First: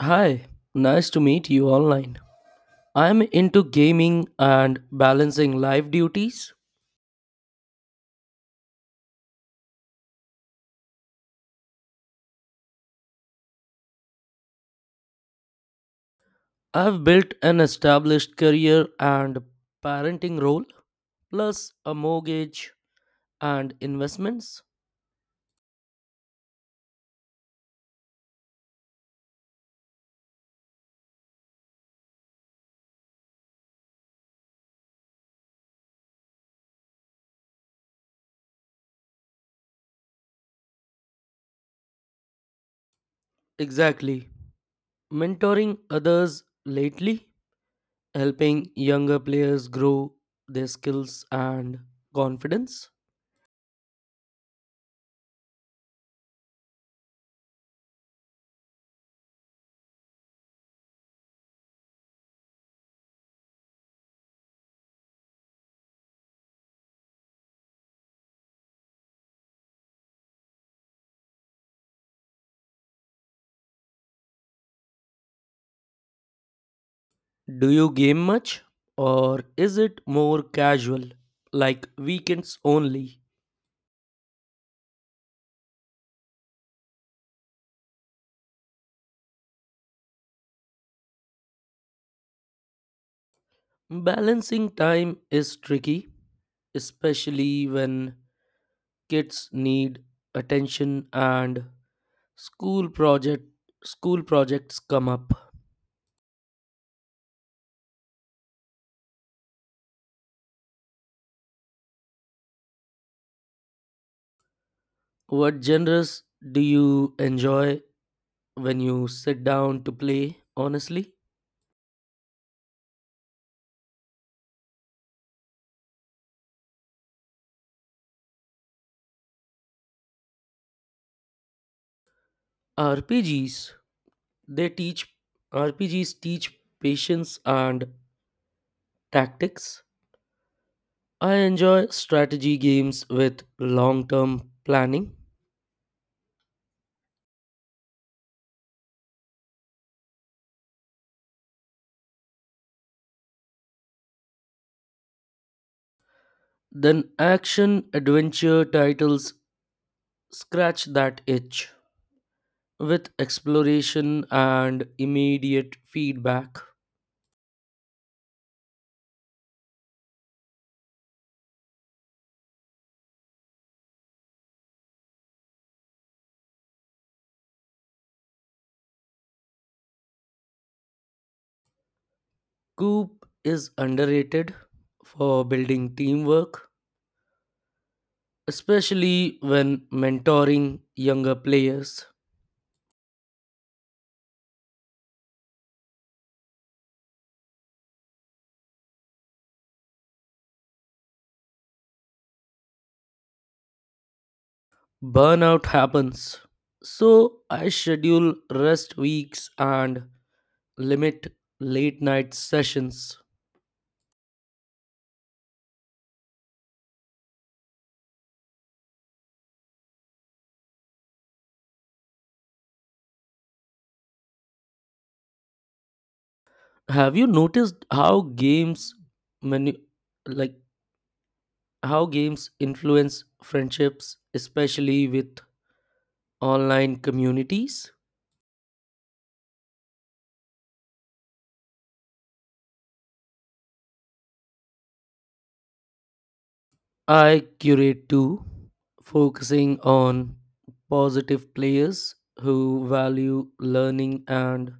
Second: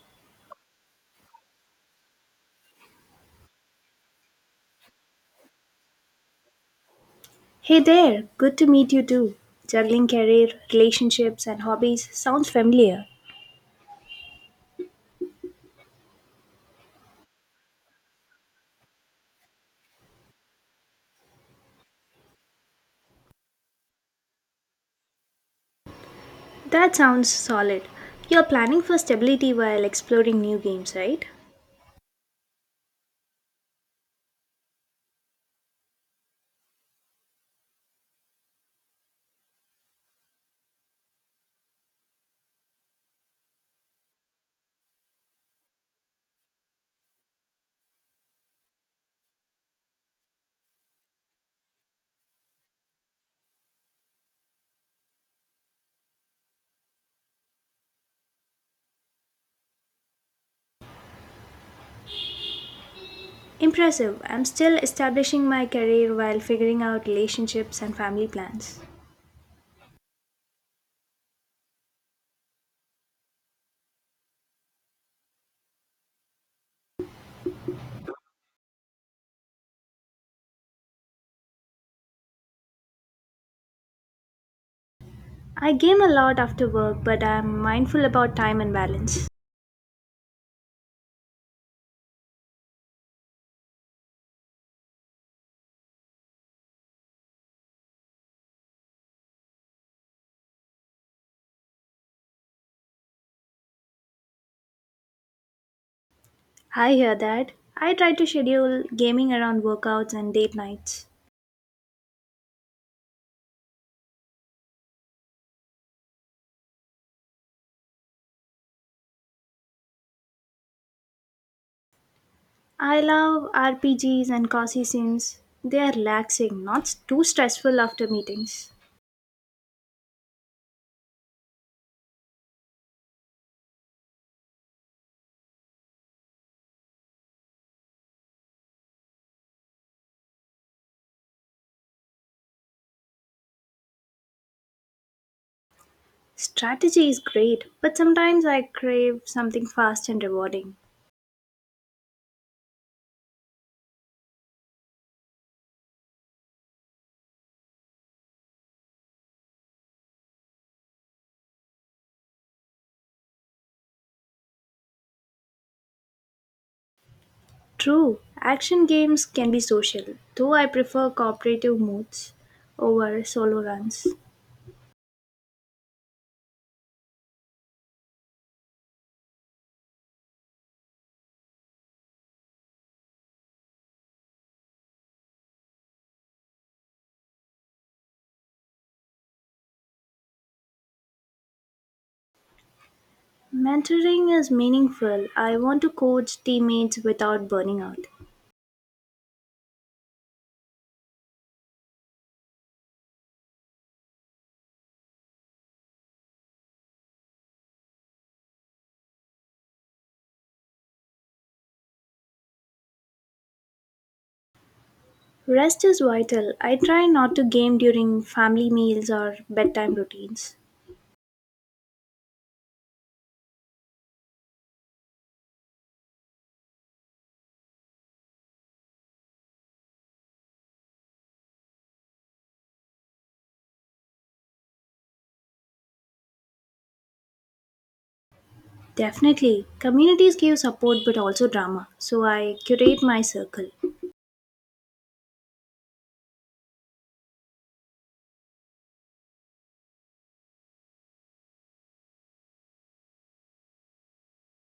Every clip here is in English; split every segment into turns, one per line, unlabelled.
Hi, nice to meet you online. I'm into gaming and balancing life duties.
Hey there, good to meet you too. Juggling career, relationships, and hobbies sounds familiar.
I've built an established career and parenting role, plus a mortgage and investments.
That sounds solid. You're planning for stability while exploring new games, right?
Exactly. Mentoring others lately, helping younger players grow their skills and confidence.
Impressive. I'm still establishing my career while figuring out relationships and family plans.
Do you game much, or is it more casual, like weekends only?
I game a lot after work, but I'm mindful about time and balance.
Balancing time is tricky, especially when kids need attention and school project school projects come up.
I hear that. I try to schedule gaming around workouts and date nights.
What genres do you enjoy when you sit down to play? Honestly,
I love RPGs and cozy sims. They are relaxing, not too stressful after meetings.
RPGs. They teach RPGs teach patience and tactics. I enjoy strategy games with long-term planning.
Strategy is great, but sometimes I crave something fast and rewarding.
Then action adventure titles scratch that itch with exploration and immediate feedback.
True, action games can be social, though I prefer cooperative modes over solo runs.
Coop is underrated for building teamwork, especially when mentoring younger players.
Mentoring is meaningful. I want to coach teammates without burning out.
Burnout happens. So I schedule rest weeks and limit late night sessions.
Rest is vital. I try not to game during family meals or bedtime routines.
Have you noticed how games manu- like how games influence friendships, especially with online communities?
Definitely. Communities give support but also drama, so I curate my circle.
I curate too, focusing on positive players who value learning and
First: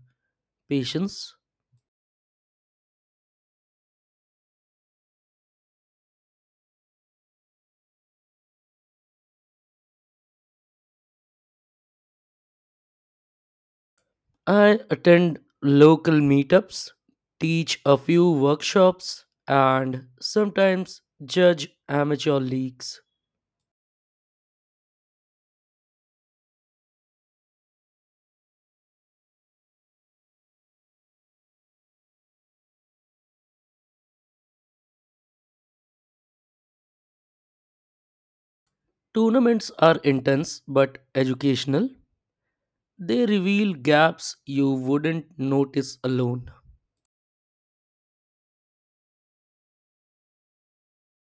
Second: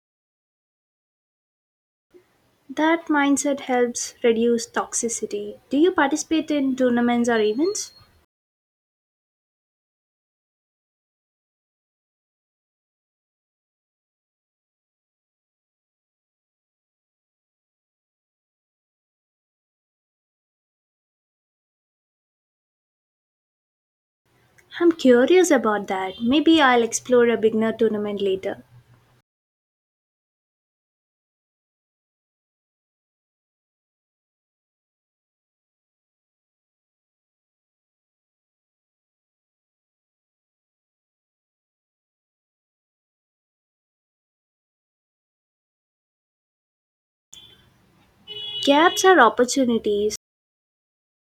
patience.
That mindset helps reduce toxicity. Do you participate in tournaments or events?
I attend local meetups, teach a few workshops, and sometimes judge amateur leagues.
I'm curious about that. Maybe I'll explore a beginner tournament later.
Tournaments are intense but educational. They reveal gaps you wouldn't notice alone.
Gaps are opportunities.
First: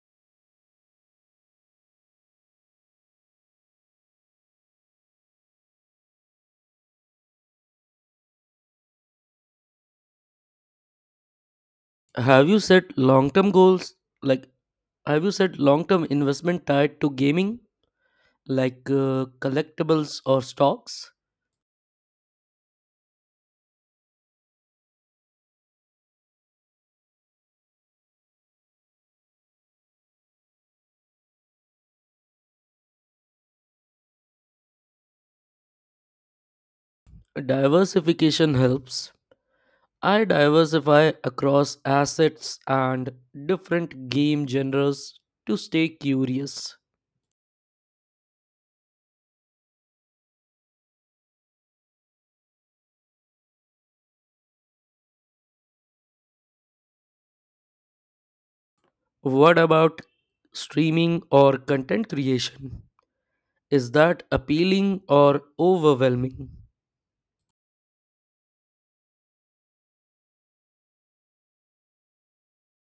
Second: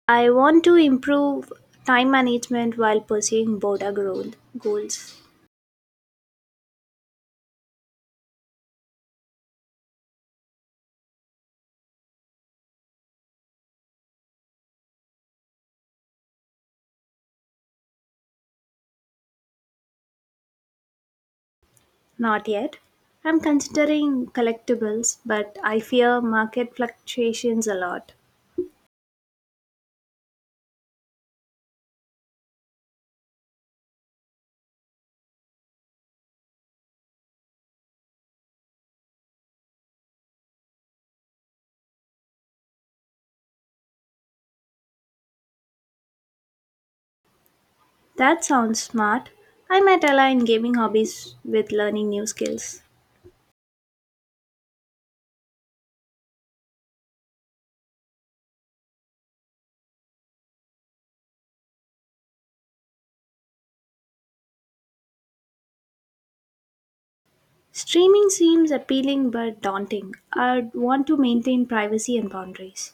I want to improve time management while pursuing border growth goals.
Have you set long term goals? Like, have you set long term investment tied to gaming, like collectibles or stocks?
Not yet. I'm considering collectibles, but I fear market fluctuations a lot.
Diversification helps. I diversify across assets and different game genres to stay curious.
That sounds smart. I might align gaming hobbies with learning new skills.
What about streaming or content creation? Is that appealing or overwhelming?
Streaming seems appealing but daunting. I'd want to maintain privacy and boundaries.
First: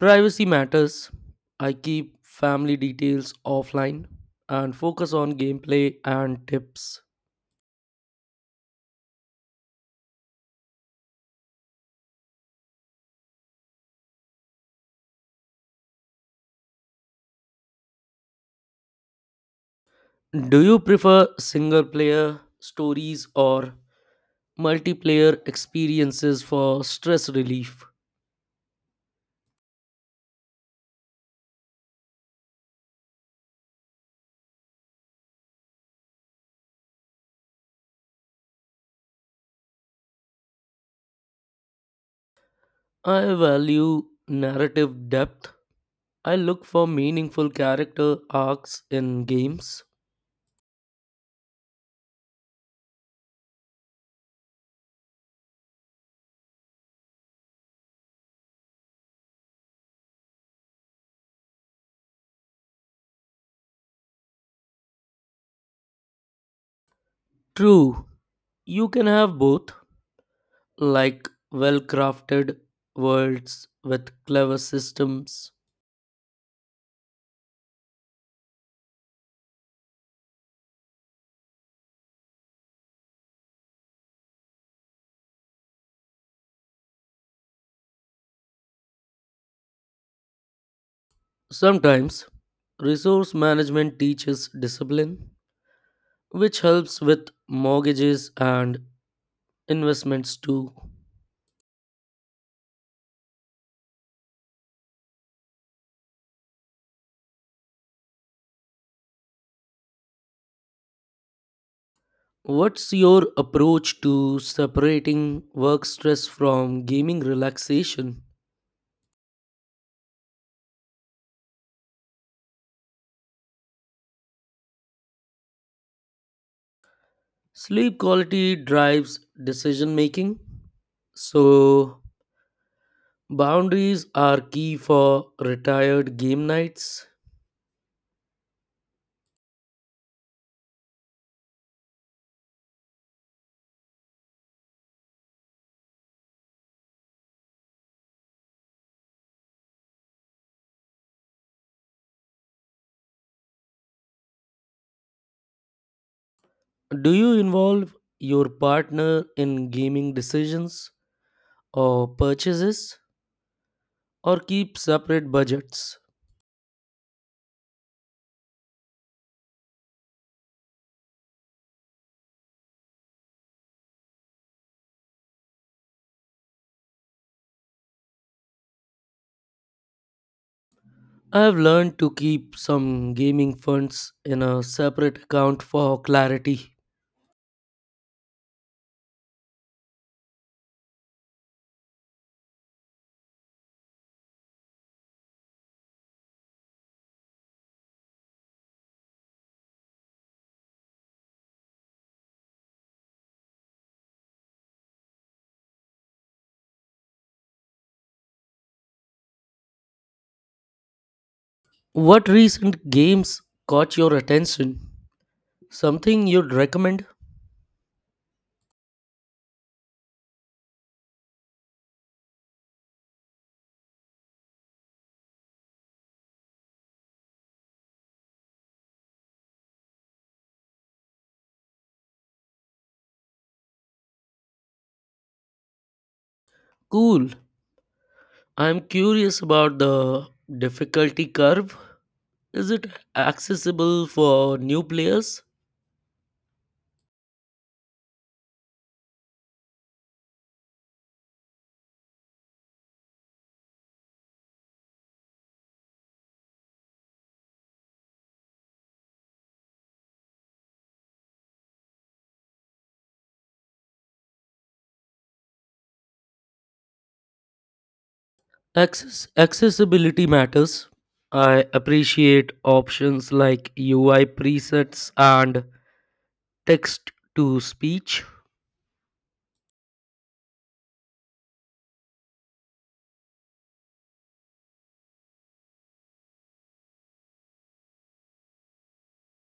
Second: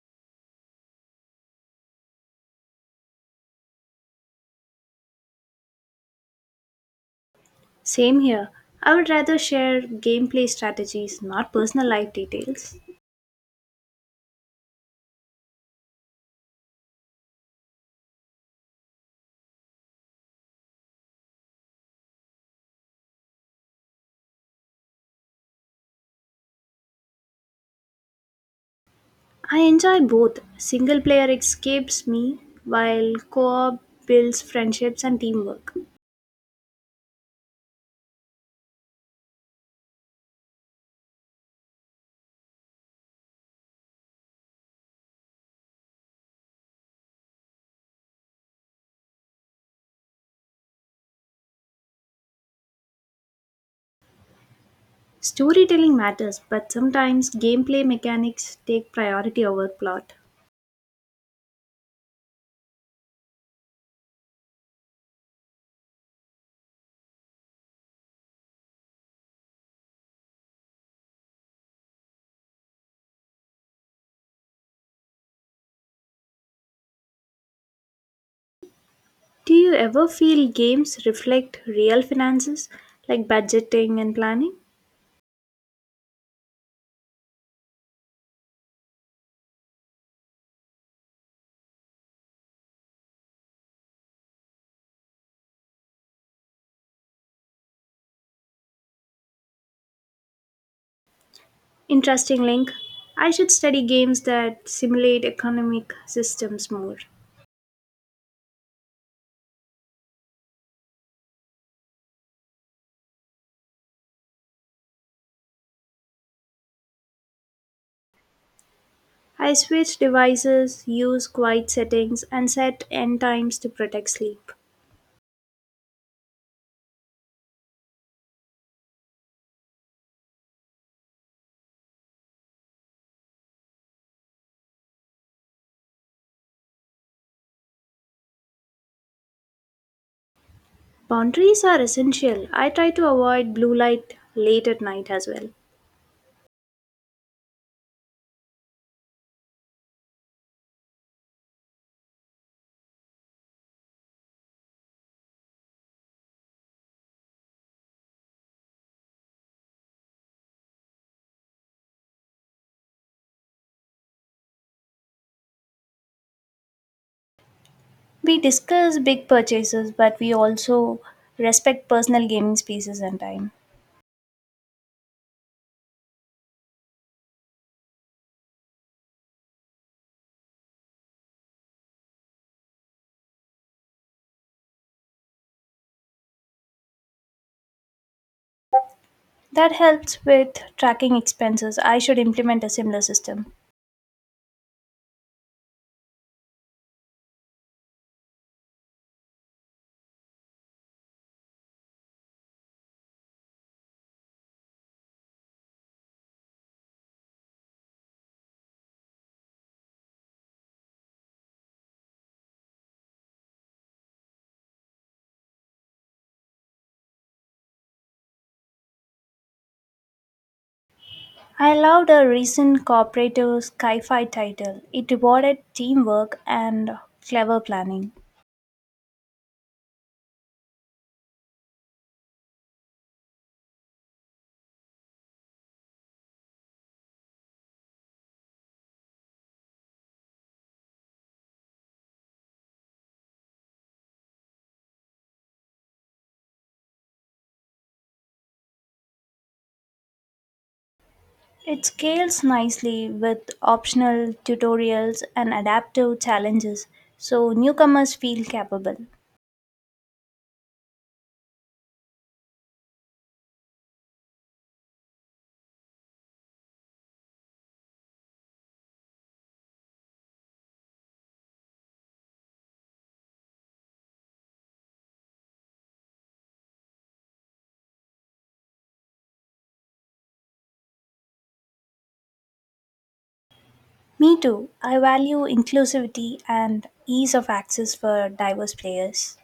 Privacy matters. I keep family details offline and focus on gameplay and tips.
Same here. I would rather share gameplay strategies, not personal life details.
Do you prefer single player stories or multiplayer experiences for stress relief?
I enjoy both. Single player escapes me, while co op builds friendships and teamwork.
I value narrative depth. I look for meaningful character arcs in games.
Storytelling matters, but sometimes gameplay mechanics take priority over plot.
True, you can have both, like well crafted worlds with clever systems.
Do you ever feel games reflect real finances, like budgeting and planning?
Sometimes resource management teaches discipline, which helps with mortgages and investments too.
Interesting link. I should study games that simulate economic systems more.
What's your approach to separating work stress from gaming relaxation?
I switch devices, use quiet settings, and set end times to protect sleep.
Sleep quality drives decision making, so boundaries are key for retired game nights.
Boundaries are essential. I try to avoid blue light late at night as well.
Do you involve your partner in gaming decisions or purchases, or keep separate budgets?
We discuss big purchases, but we also respect personal gaming spaces and time.
I have learned to keep some gaming funds in a separate account for clarity.
That helps with tracking expenses. I should implement a similar system.
What recent games caught your attention? Something you'd recommend?
I loved a recent cooperative sci-fi title. It rewarded teamwork and clever planning.
Cool. I'm curious about the difficulty curve. Is it accessible for new players?
It scales nicely with optional tutorials and adaptive challenges, so newcomers feel capable.
Accessibility matters. I appreciate options like UI presets and text to speech.
Me too. I value inclusivity and ease of access for diverse players.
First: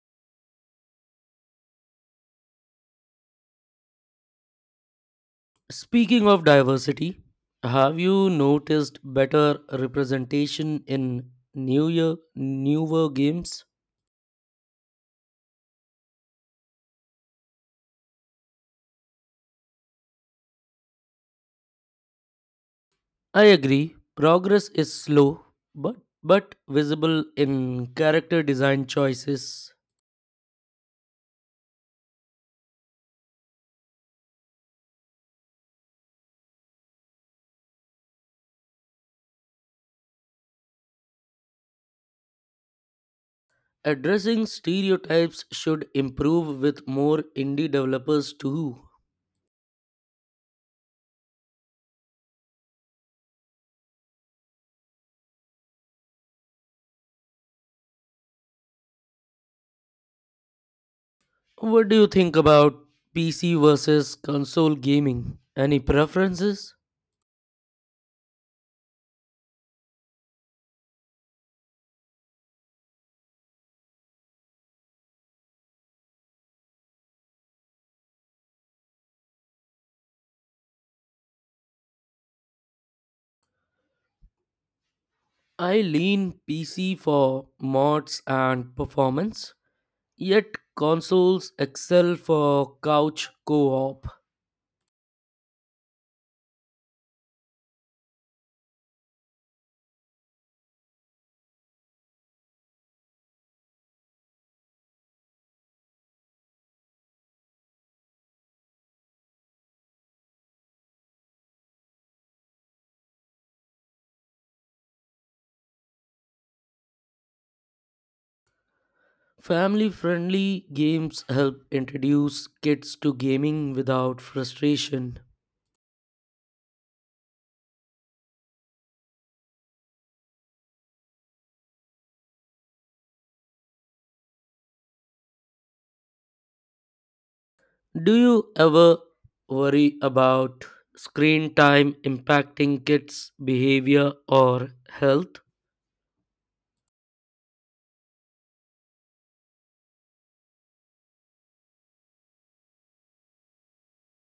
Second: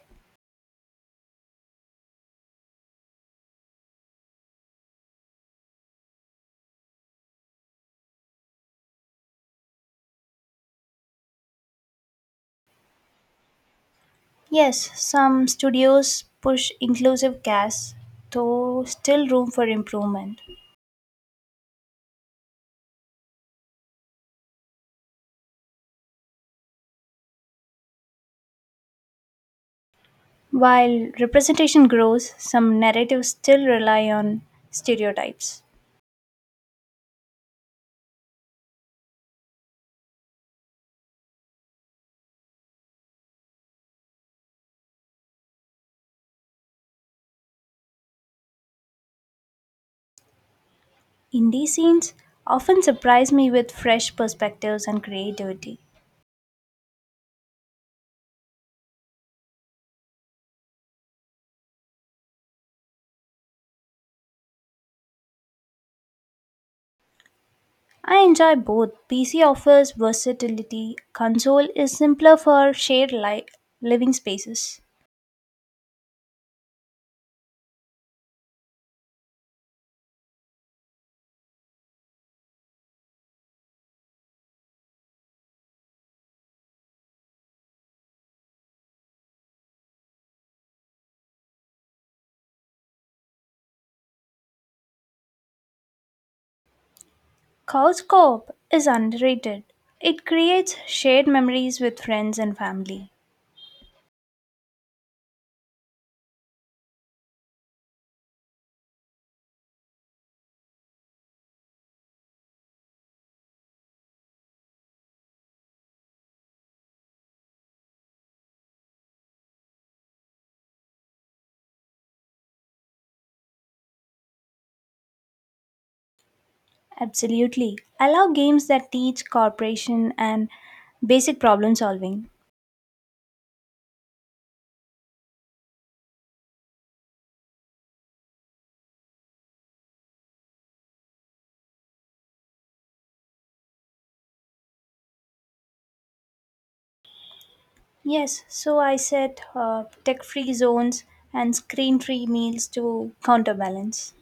Speaking of diversity, have you noticed better representation in newer games?
Yes, some studios push inclusive casts, though still room for improvement.
I agree. Progress is slow, but but visible in character design choices.
While representation grows, some narratives still rely on stereotypes.
Addressing stereotypes should improve with more indie developers too.
Indie scenes often surprise me with fresh perspectives and creativity.
What do you think about PC versus console gaming? Any preferences?
I enjoy both. PC offers versatility, console is simpler for shared living spaces.
I lean PC for mods and performance. Yet consoles excel for couch co op.
Couch co-op is underrated. It creates shared memories with friends and family.
Family friendly games help introduce kids to gaming without frustration.
Absolutely. I love games that teach cooperation and basic problem solving.
Do you ever worry about screen time impacting kids' behavior or health?
Yes, so I set tech free zones and screen free meals to counterbalance.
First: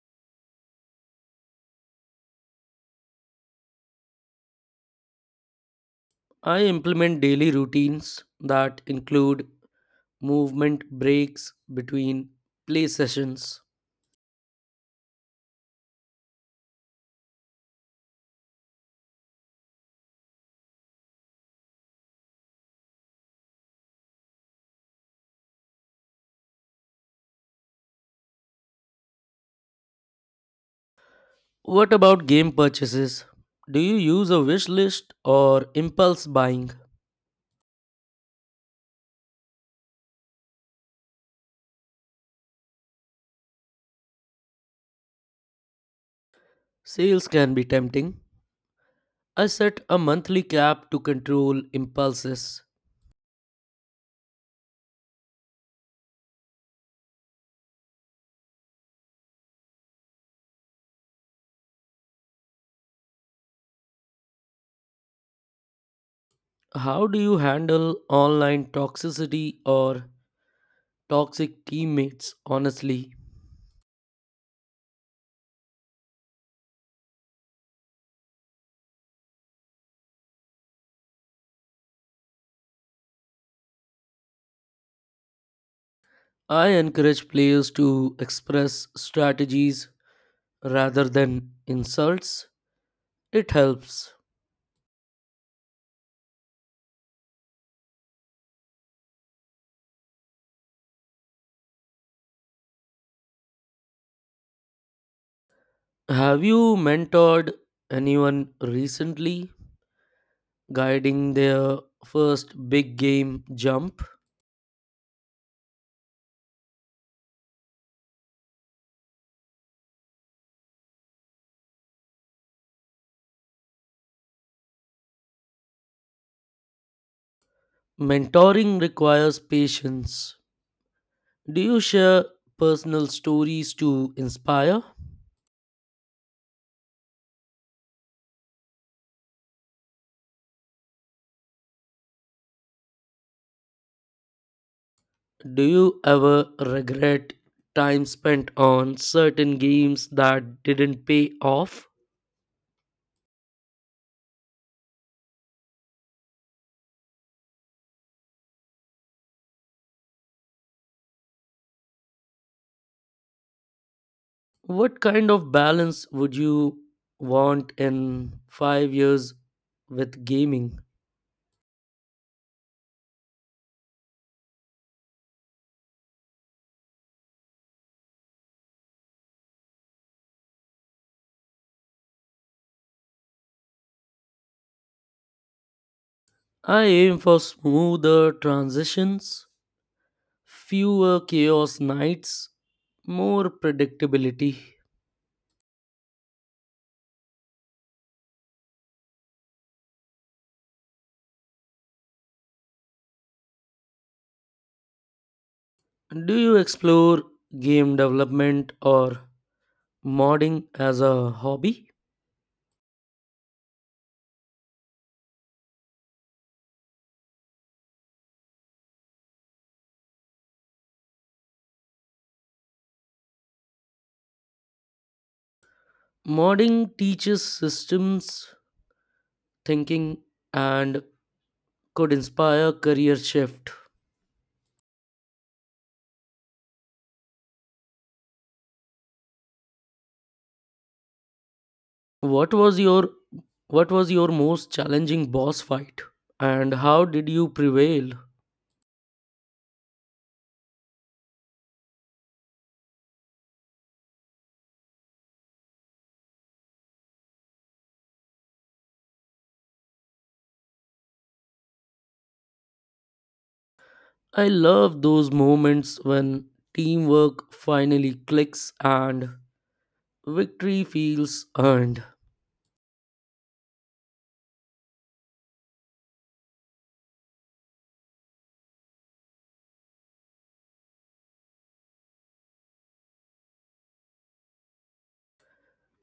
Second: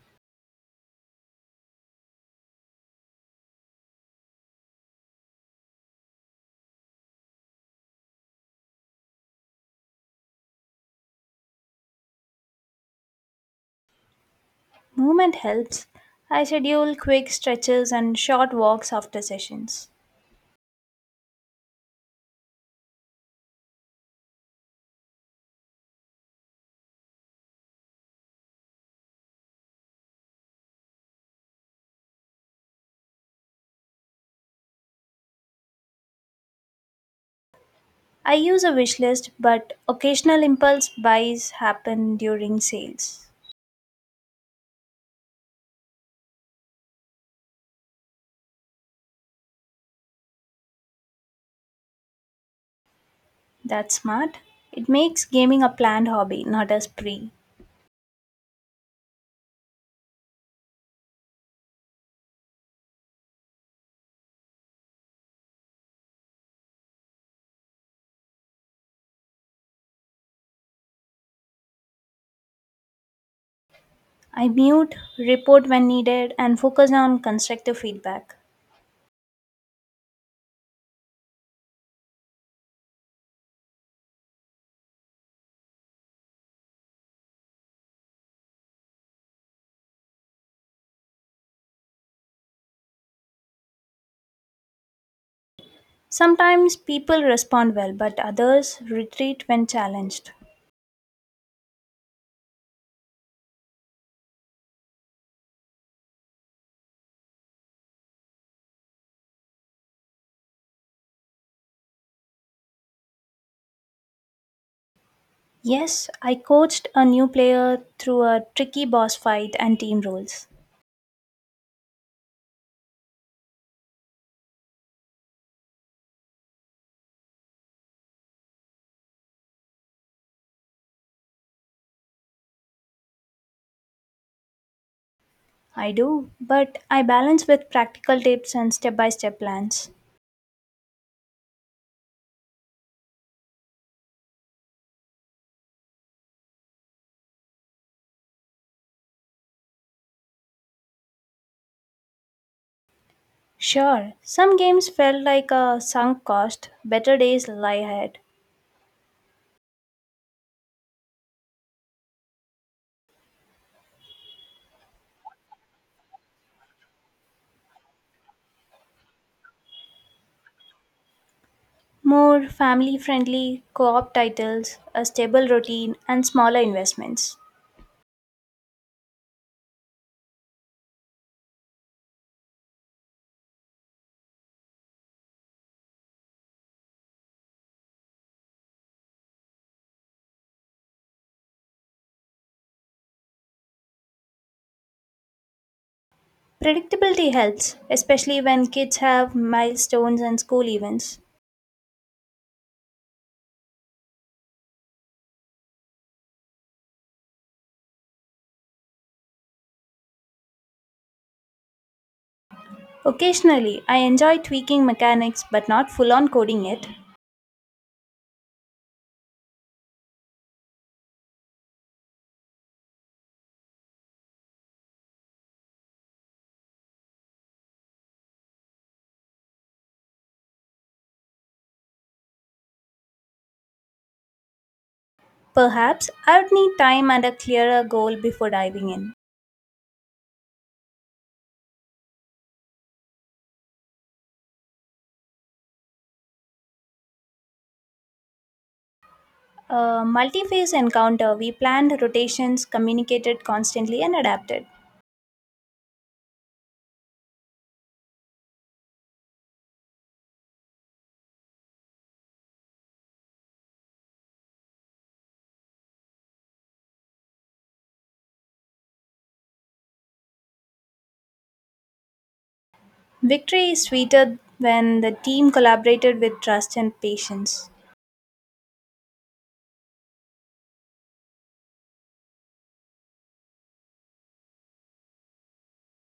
I implement daily routines that include movement breaks between play sessions.
Movement helps. I schedule quick stretches and short walks after sessions.
What about game purchases? Do you use a wish list or impulse buying?
I use a wish list, but occasional impulse buys happen during sales.
Sales can be tempting. I set a monthly cap to control impulses.
That's smart. It makes gaming a planned hobby, not a spree.
How do you handle online toxicity or toxic teammates honestly?
I mute, report when needed, and focus on constructive feedback.
I encourage players to express strategies rather than insults. It helps.
Sometimes people respond well, but others retreat when challenged.
Have you mentored anyone recently, guiding their first big game jump?
Yes, I coached a new player through a tricky boss fight and team rules.
Mentoring requires patience. Do you share personal stories to inspire?
I do, but I balance with practical tips and step by step plans.
Do you ever regret time spent on certain games that didn't pay off?
Sure, some games felt like a sunk cost, better days lie ahead.
What kind of balance would you want in 5 years with gaming?
More family friendly co op titles, a stable routine, and smaller investments.
I aim for smoother transitions. Fewer chaos nights, more predictability.
Predictability helps, especially when kids have milestones and school events.
Do you explore game development or modding as a hobby?
Occasionally, I enjoy tweaking mechanics but not full on coding it.
Modding teaches systems thinking and could inspire career shift.
Perhaps I would need time and a clearer goal before diving in.
What was your what was your most challenging boss fight and how did you prevail?
A multi phase encounter, we planned rotations, communicated constantly, and adapted.
I love those moments when teamwork finally clicks and victory feels earned.
Victory is sweeter when the team collaborated with trust and patience.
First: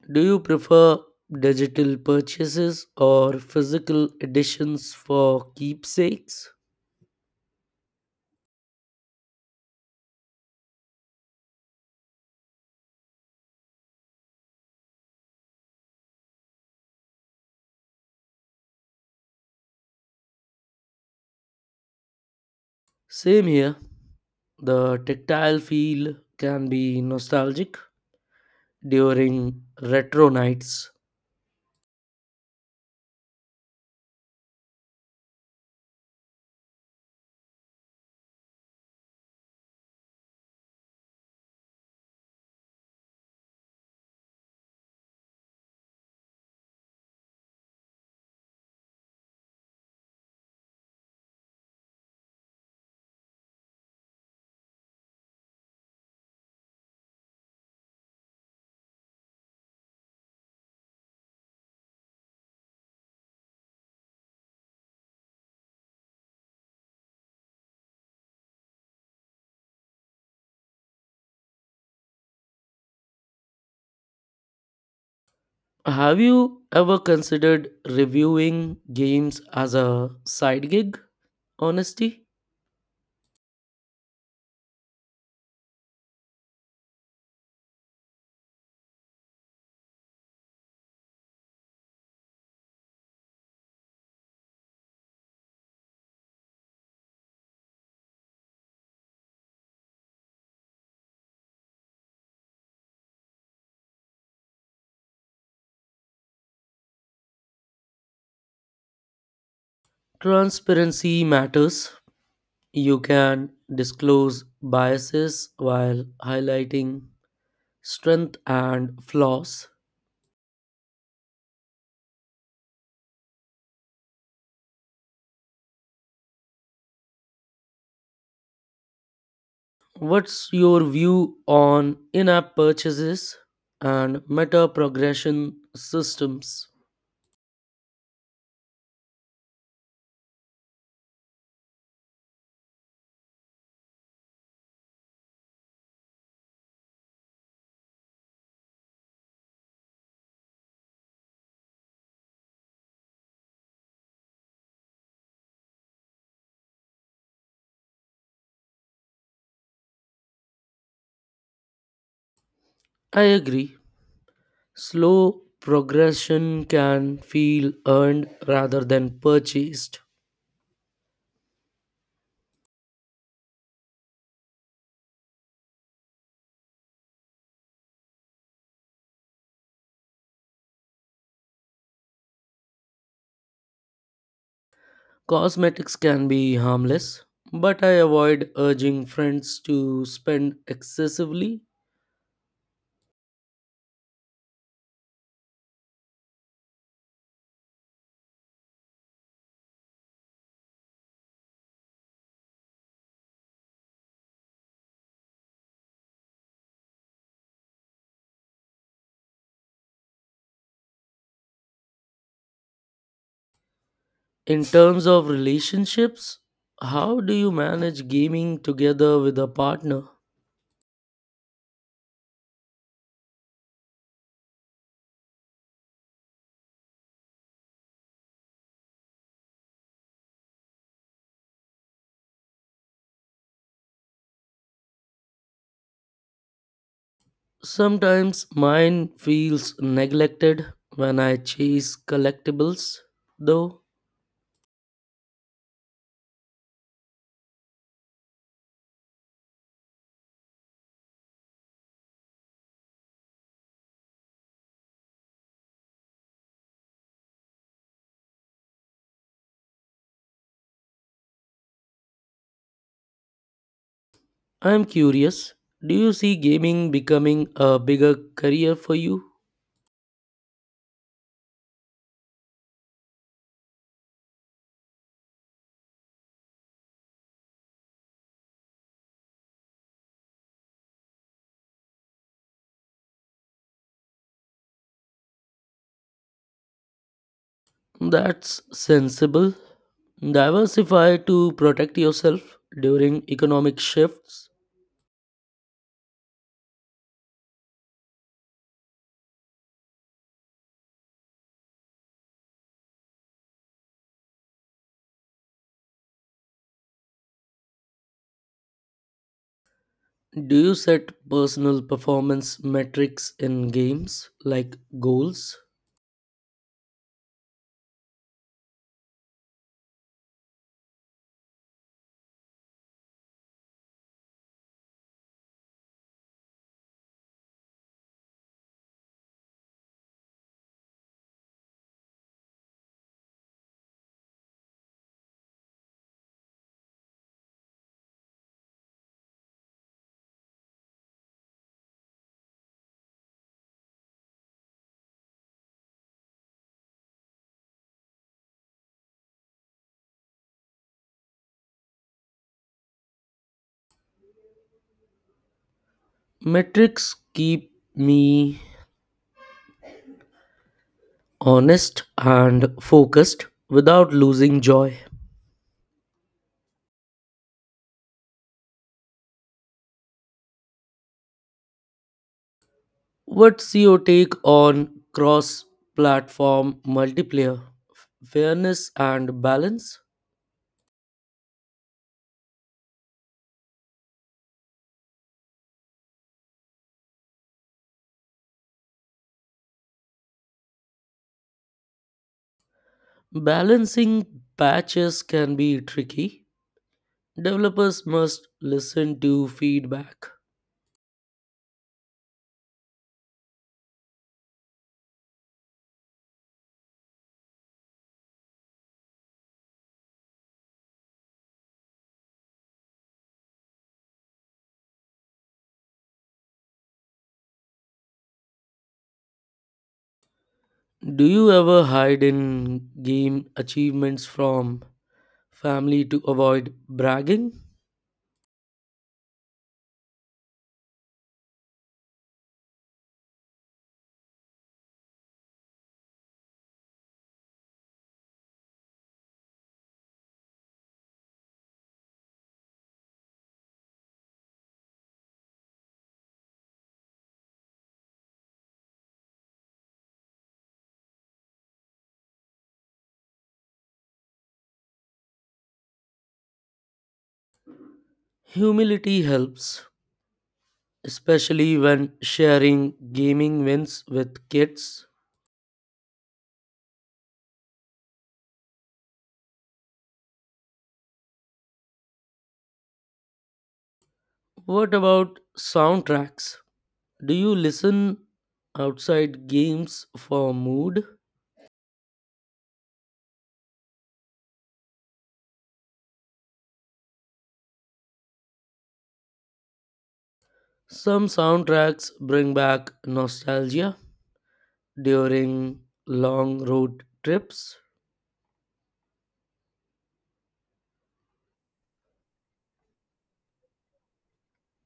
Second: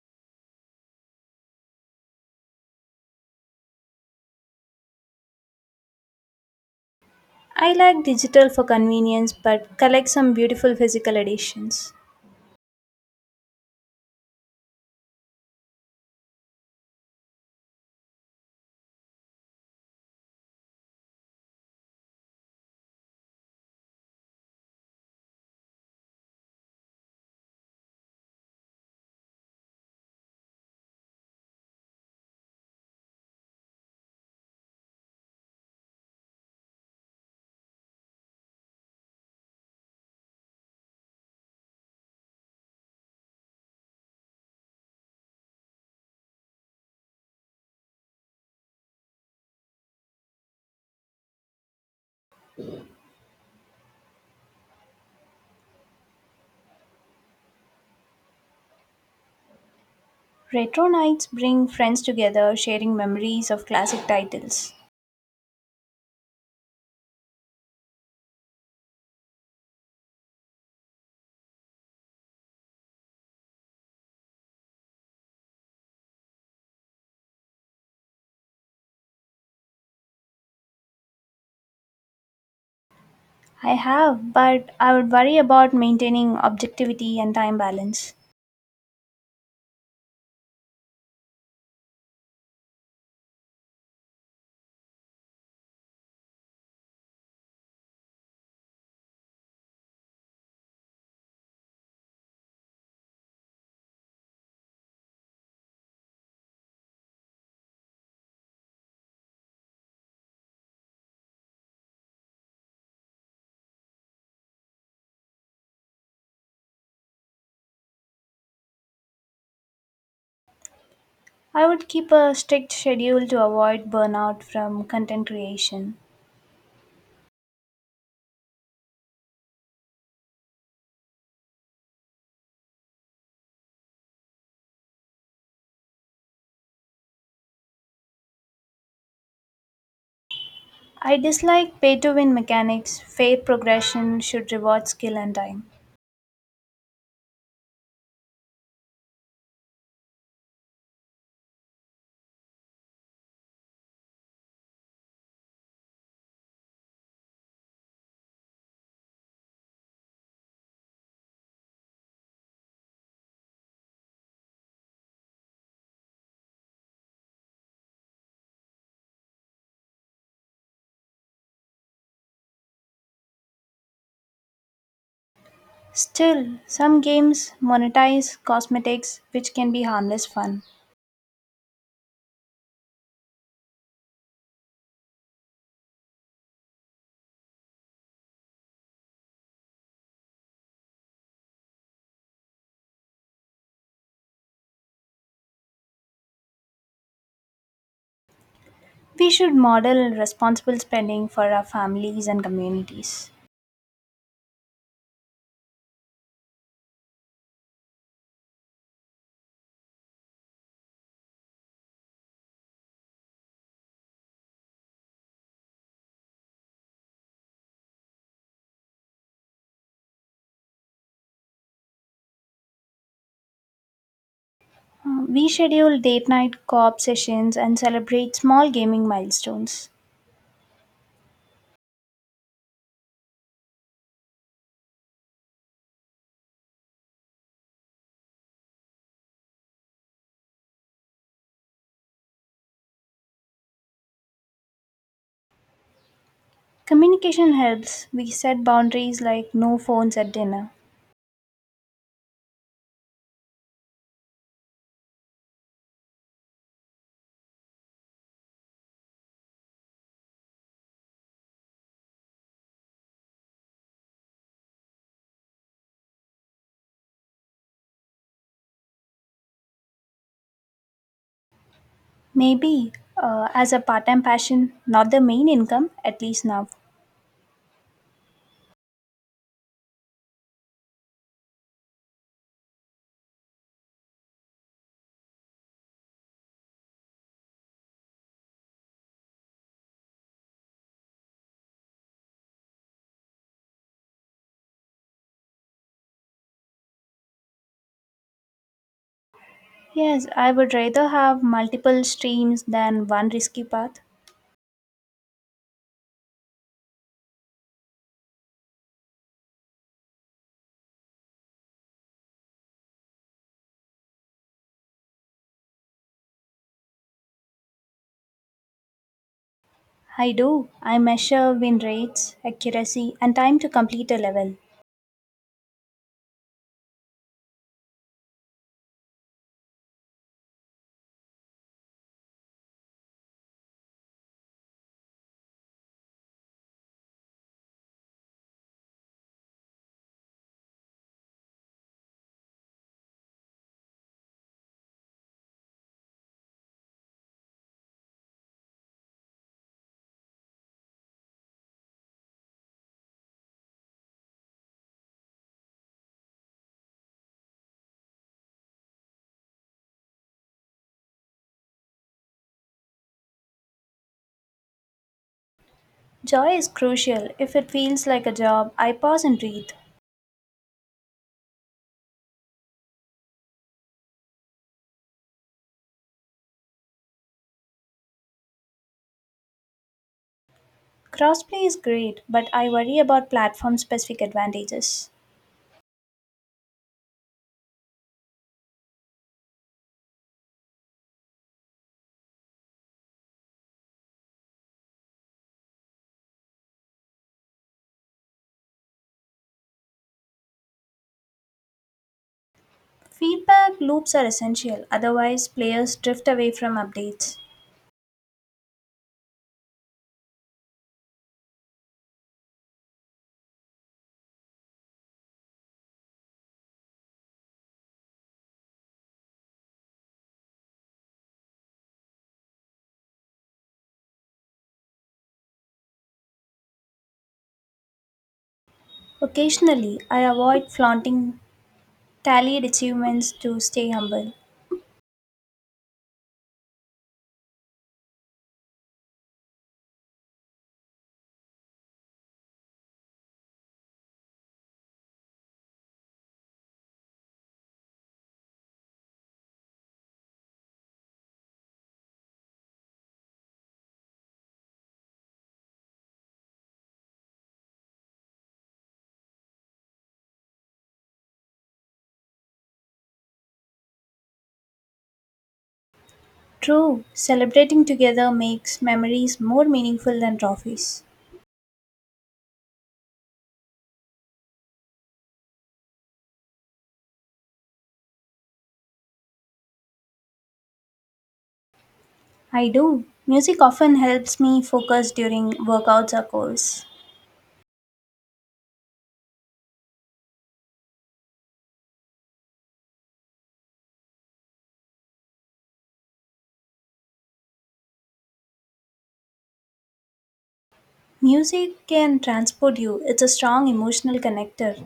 Do you prefer digital purchases or physical editions for keepsakes?
I like digital for convenience but collect some beautiful physical editions.
Same here. The tactile feel can be nostalgic during retro nights.
Retro nights bring friends together, sharing memories of classic titles.
Have you ever considered reviewing games as a side gig? Honesty?
I have, but I would worry about maintaining objectivity and time balance.
Transparency matters. You can disclose biases while highlighting strength and flaws.
I would keep a strict schedule to avoid burnout from content creation.
What's your view on in app purchases and meta progression systems?
I dislike pay to win mechanics, fair progression should reward skill and time.
I agree. Slow progression can feel earned rather than purchased.
Still, some games monetize cosmetics, which can be harmless fun.
Cosmetics can be harmless, but I avoid urging friends to spend excessively.
We should model responsible spending for our families and communities.
In terms of relationships, how do you manage gaming together with a partner?
We schedule date night co op sessions and celebrate small gaming milestones.
Sometimes mine feels neglected when I chase collectibles. Though
Communication helps. We set boundaries like no phones at dinner.
I'm curious, do you see gaming becoming a bigger career for you?
Maybe, as a part time passion, not the main income, at least now.
That's sensible. Diversify to protect yourself during economic shifts.
Yes, I would rather have multiple streams than one risky path.
Do you set personal performance metrics in games like goals?
I do. I measure win rates, accuracy, and time to complete a level.
Metrics keep me honest and focused without losing joy.
Joy is crucial. If it feels like a job, I pause and breathe.
What's your take on cross platform multiplayer? Fairness and balance?
Crossplay is great, but I worry about platform specific advantages.
Balancing patches can be tricky. Developers must listen to feedback.
Feedback loops are essential, otherwise, players drift away from updates.
Do you ever hide in game achievements from family to avoid bragging?
Occasionally, I avoid flaunting tallied achievements to stay humble.
Humility helps, especially when sharing gaming wins with kids.
True, celebrating together makes memories more meaningful than trophies.
What about soundtracks? Do you listen outside games for mood?
I do. Music often helps me focus during workouts or calls.
Some soundtracks bring back nostalgia during long road trips.
Music can transport you, it's a strong emotional connector.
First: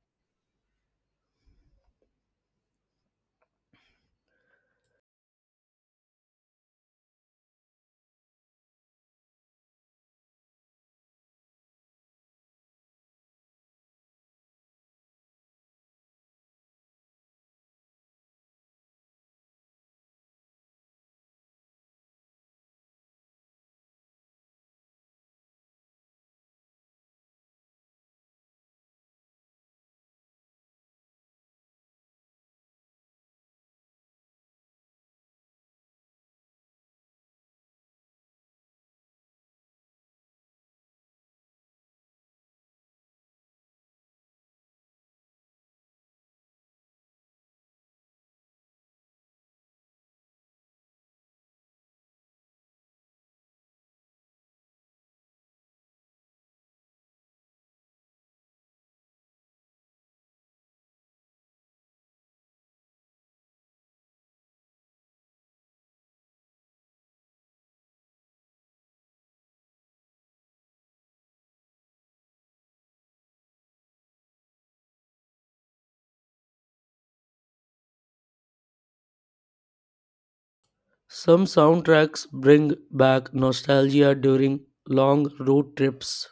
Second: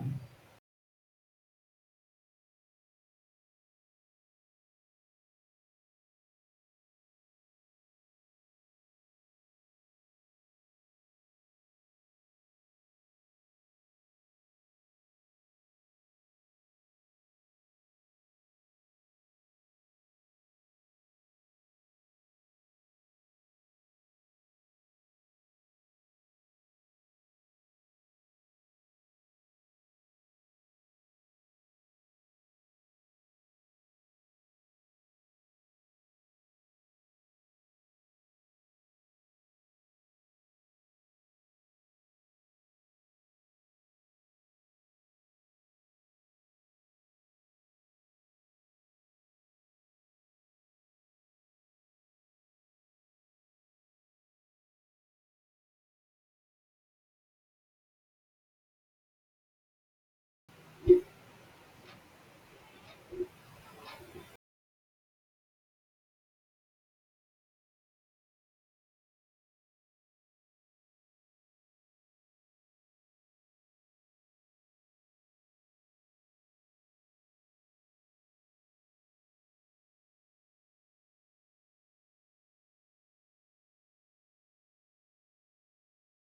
Some soundtracks bring back nostalgia during long road trips.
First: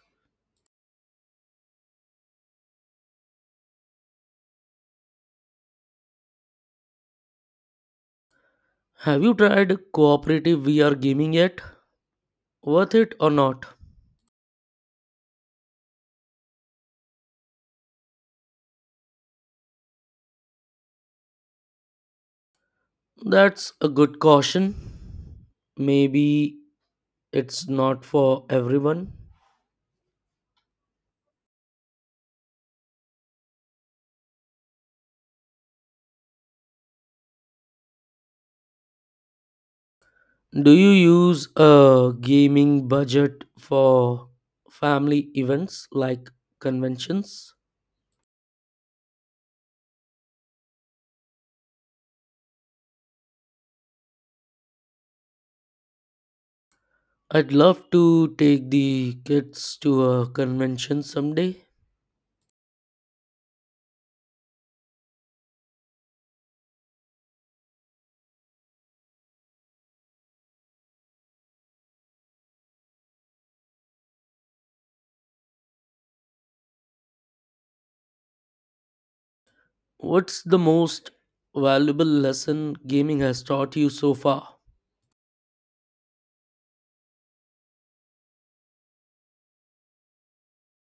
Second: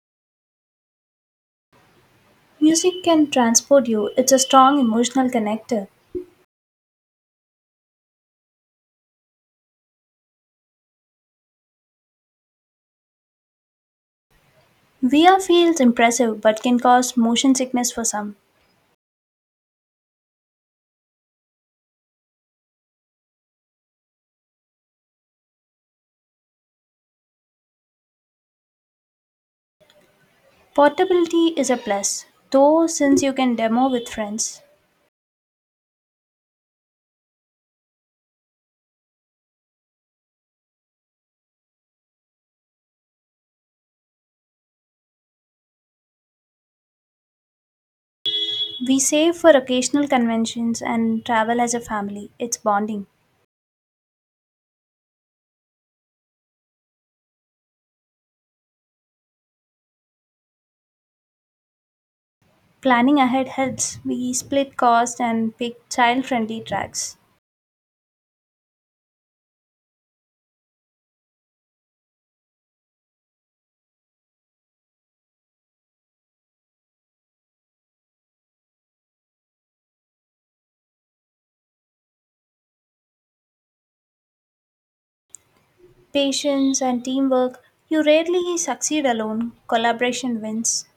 Music can transport you, it's a strong emotional connector.
Have you tried cooperative VR gaming yet? Worth it or not?
VR feels impressive but can cause motion sickness for some.
That's a good caution. Maybe it's not for everyone.
Portability is a plus, though, since you can demo with friends.
Do you use a gaming budget for family events like conventions?
We save for occasional conventions and travel as a family, it's bonding.
I'd love to take the kids to a convention someday.
Planning ahead helps, we split costs and pick child friendly tracks.
What's the most valuable lesson gaming has taught you so far?
Patience and teamwork, you rarely succeed alone, collaboration wins.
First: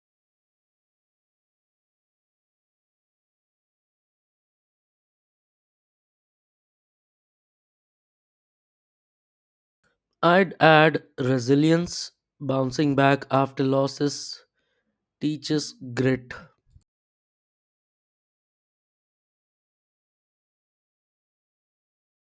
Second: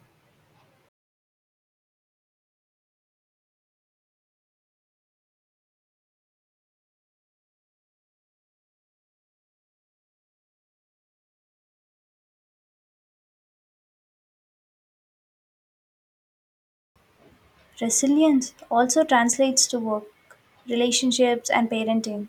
I'd add resilience. Bouncing back after losses teaches grit.
Resilience also translates to work, relationships, and parenting.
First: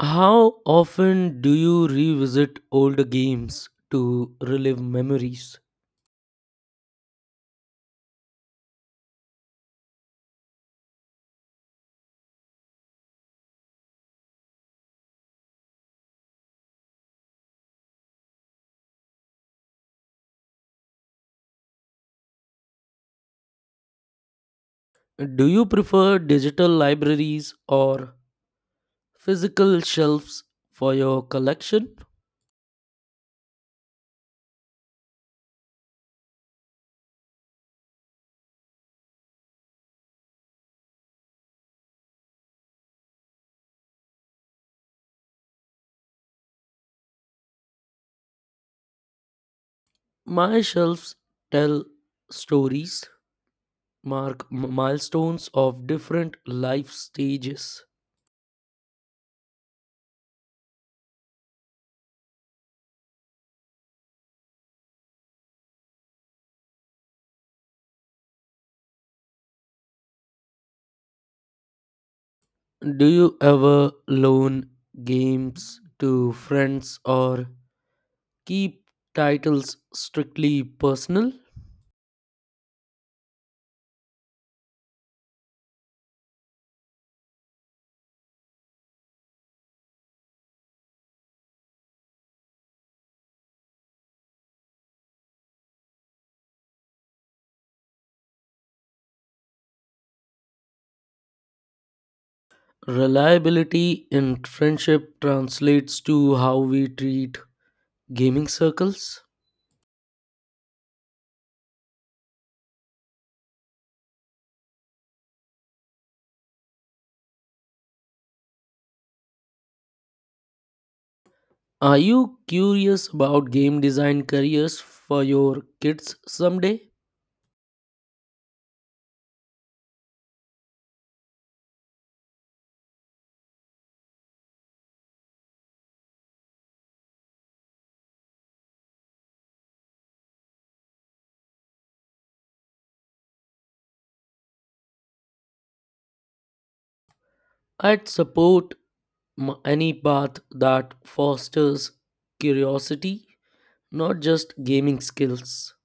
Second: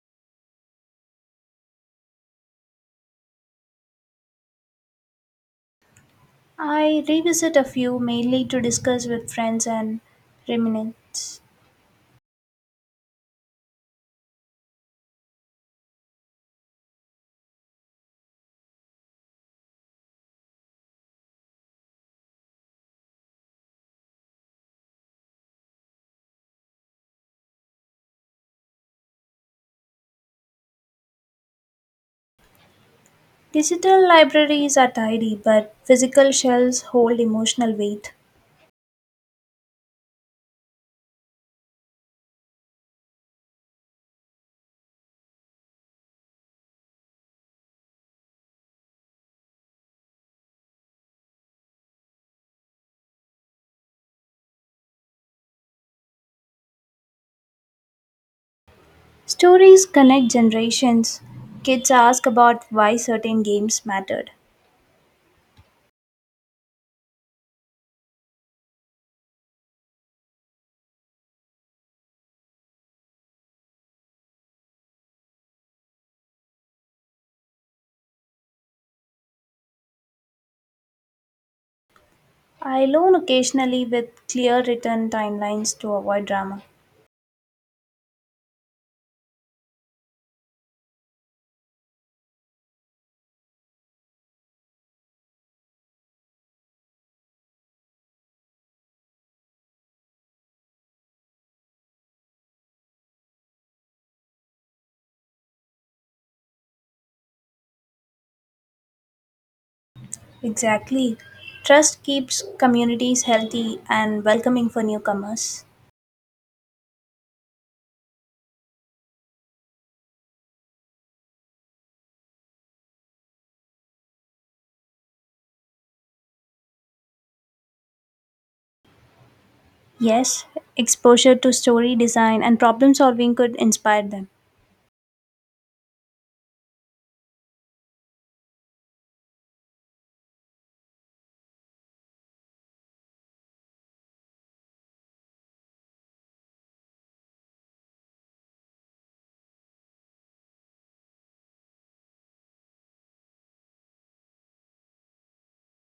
How often do you revisit older games to relive memories?
I revisit a few mainly to discuss with friends and reminisce.
Do you prefer digital libraries or physical shelves for your collection?
Digital libraries are tidy, but physical shelves hold emotional weight.
My shelves tell stories, mark milestones of different life stages.
Stories connect generations. Kids ask about why certain games mattered.
Do you ever loan games to friends or keep titles strictly personal?
I loan occasionally with clear written timelines to avoid drama.
Reliability in friendship translates to how we treat gaming circles.
Exactly. Trust keeps communities healthy and welcoming for newcomers.
Are you curious about game design careers for your kids someday?
Yes, exposure to story design and problem solving could inspire them.
I'd support any path that fosters curiosity, not just gaming skills.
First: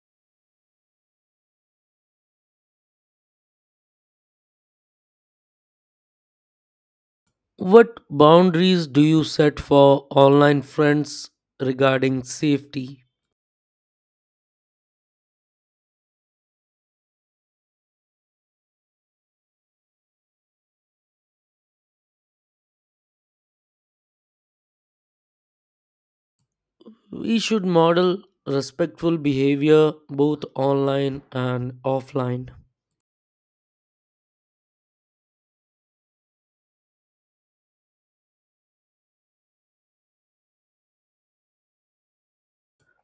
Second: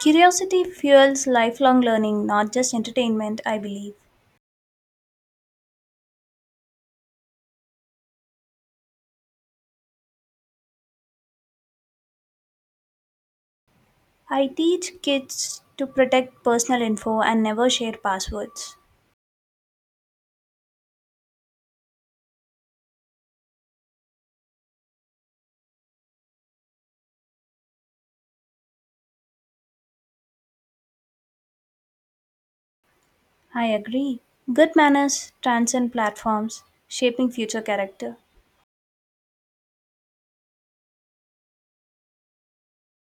Curiosity fuels lifelong learning, not just entertainment, I believe.
What boundaries do you set for online friends regarding safety?
I teach kids to protect personal info and never share passwords.
We should model respectful behavior both online and offline.
I agree. Good manners transcend platforms, shaping future character.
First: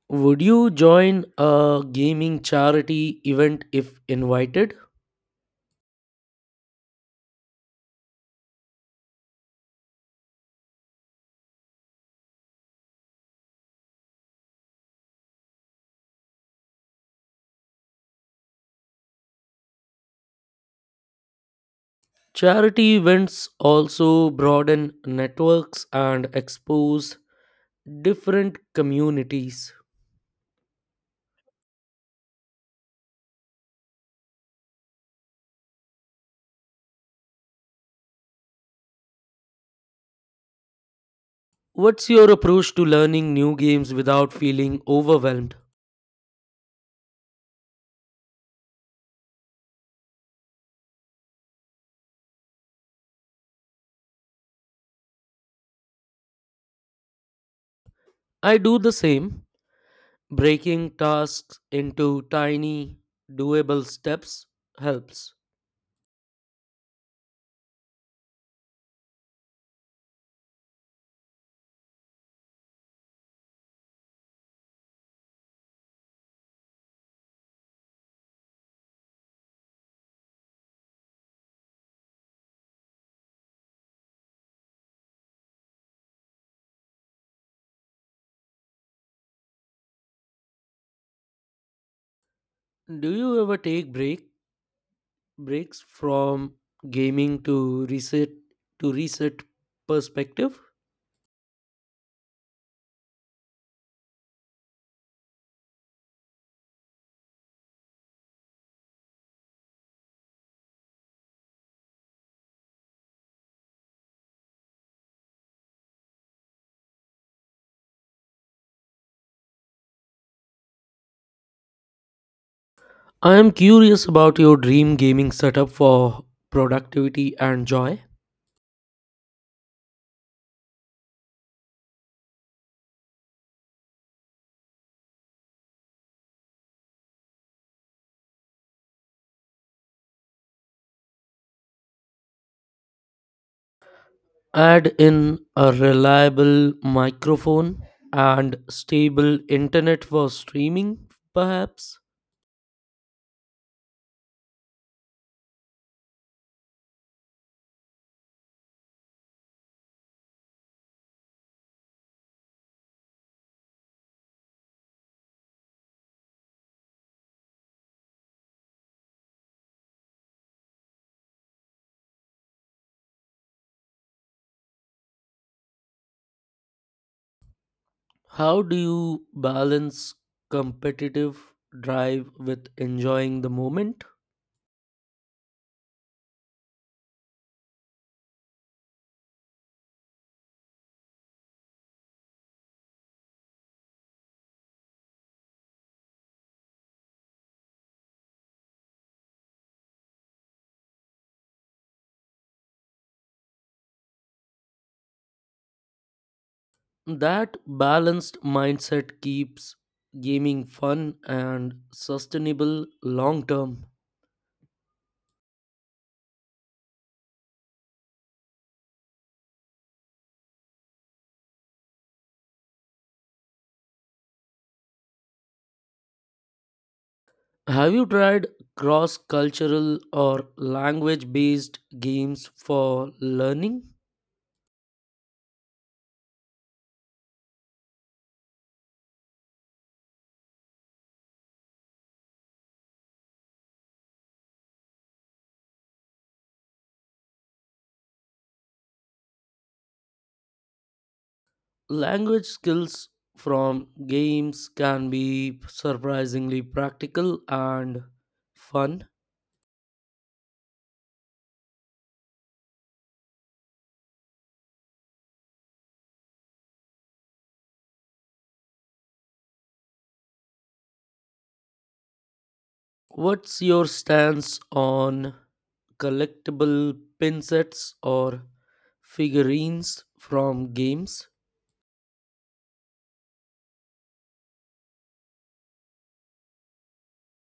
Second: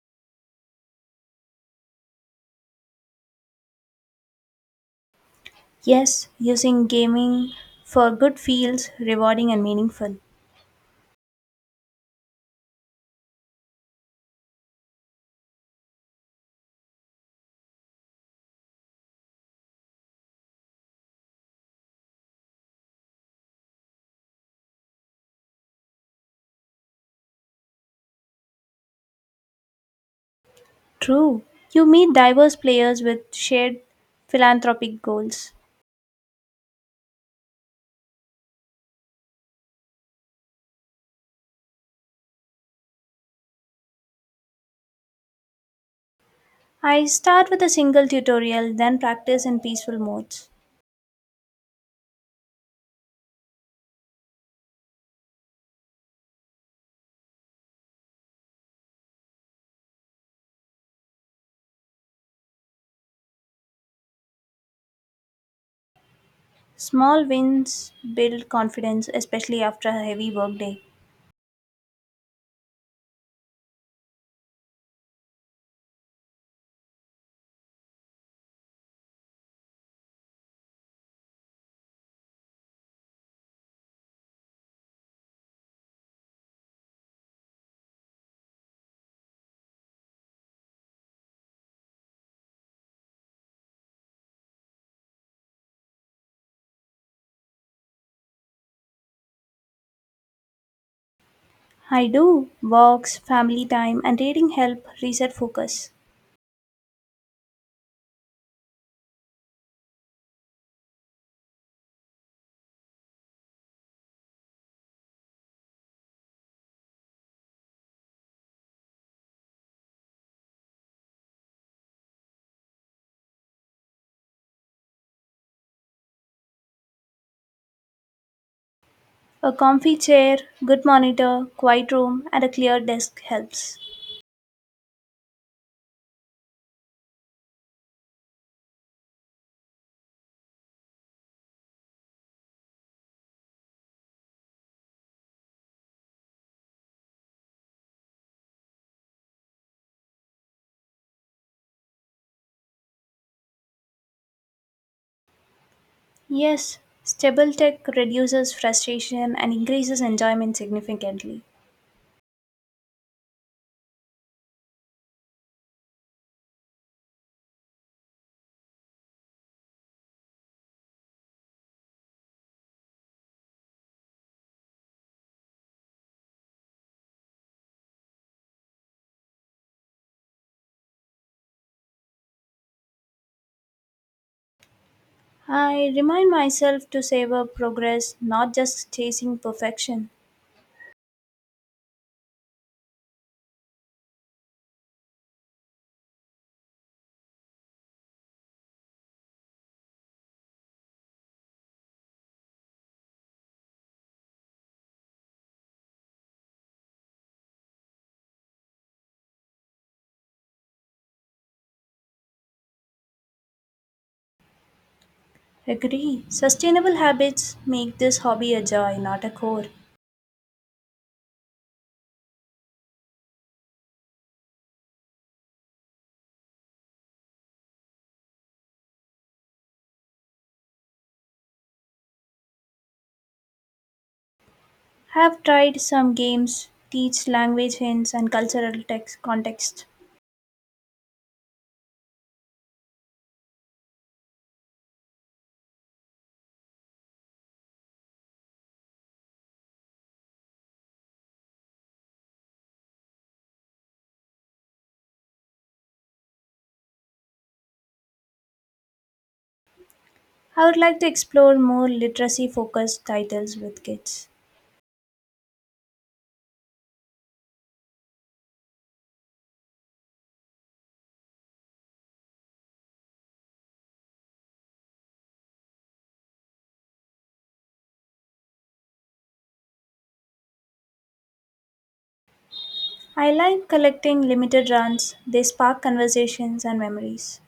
Would you join a gaming charity event if invited?
Yes, using gaming for good feels rewarding and meaningful.
Charity events also broaden networks and expose different communities.
True. You meet diverse players with shared philanthropic goals.
What's your approach to learning new games without feeling overwhelmed?
I start with a single tutorial, then practice in peaceful modes.
I do the same. Breaking tasks into tiny, doable steps helps.
Small wins build confidence, especially after a heavy workday.
Do you ever take breaks from gaming to reset perspective?
I do. Walks, family time, and reading help reset focus.
I am curious about your dream gaming setup for productivity and joy.
A comfy chair, good monitor, quiet room, and a clear desk helps.
Add in a reliable microphone and stable internet for streaming, perhaps.
Yes, stable tech reduces frustration and increases enjoyment significantly.
How do you balance competitive drive with enjoying the moment?
I remind myself to savor progress, not just chasing perfection.
That balanced mindset keeps gaming fun and sustainable long term.
Agree. Sustainable habits make this hobby a joy, not a chore.
Have you tried cross cultural or language based games for learning?
Have tried some games, teach language hints and cultural text context.
Language skills from games can be surprisingly practical and fun.
I would like to explore more literacy focused titles with kids.
What's your stance on collectible pin sets or figurines from games?
I like collecting limited runs, they spark conversations and memories.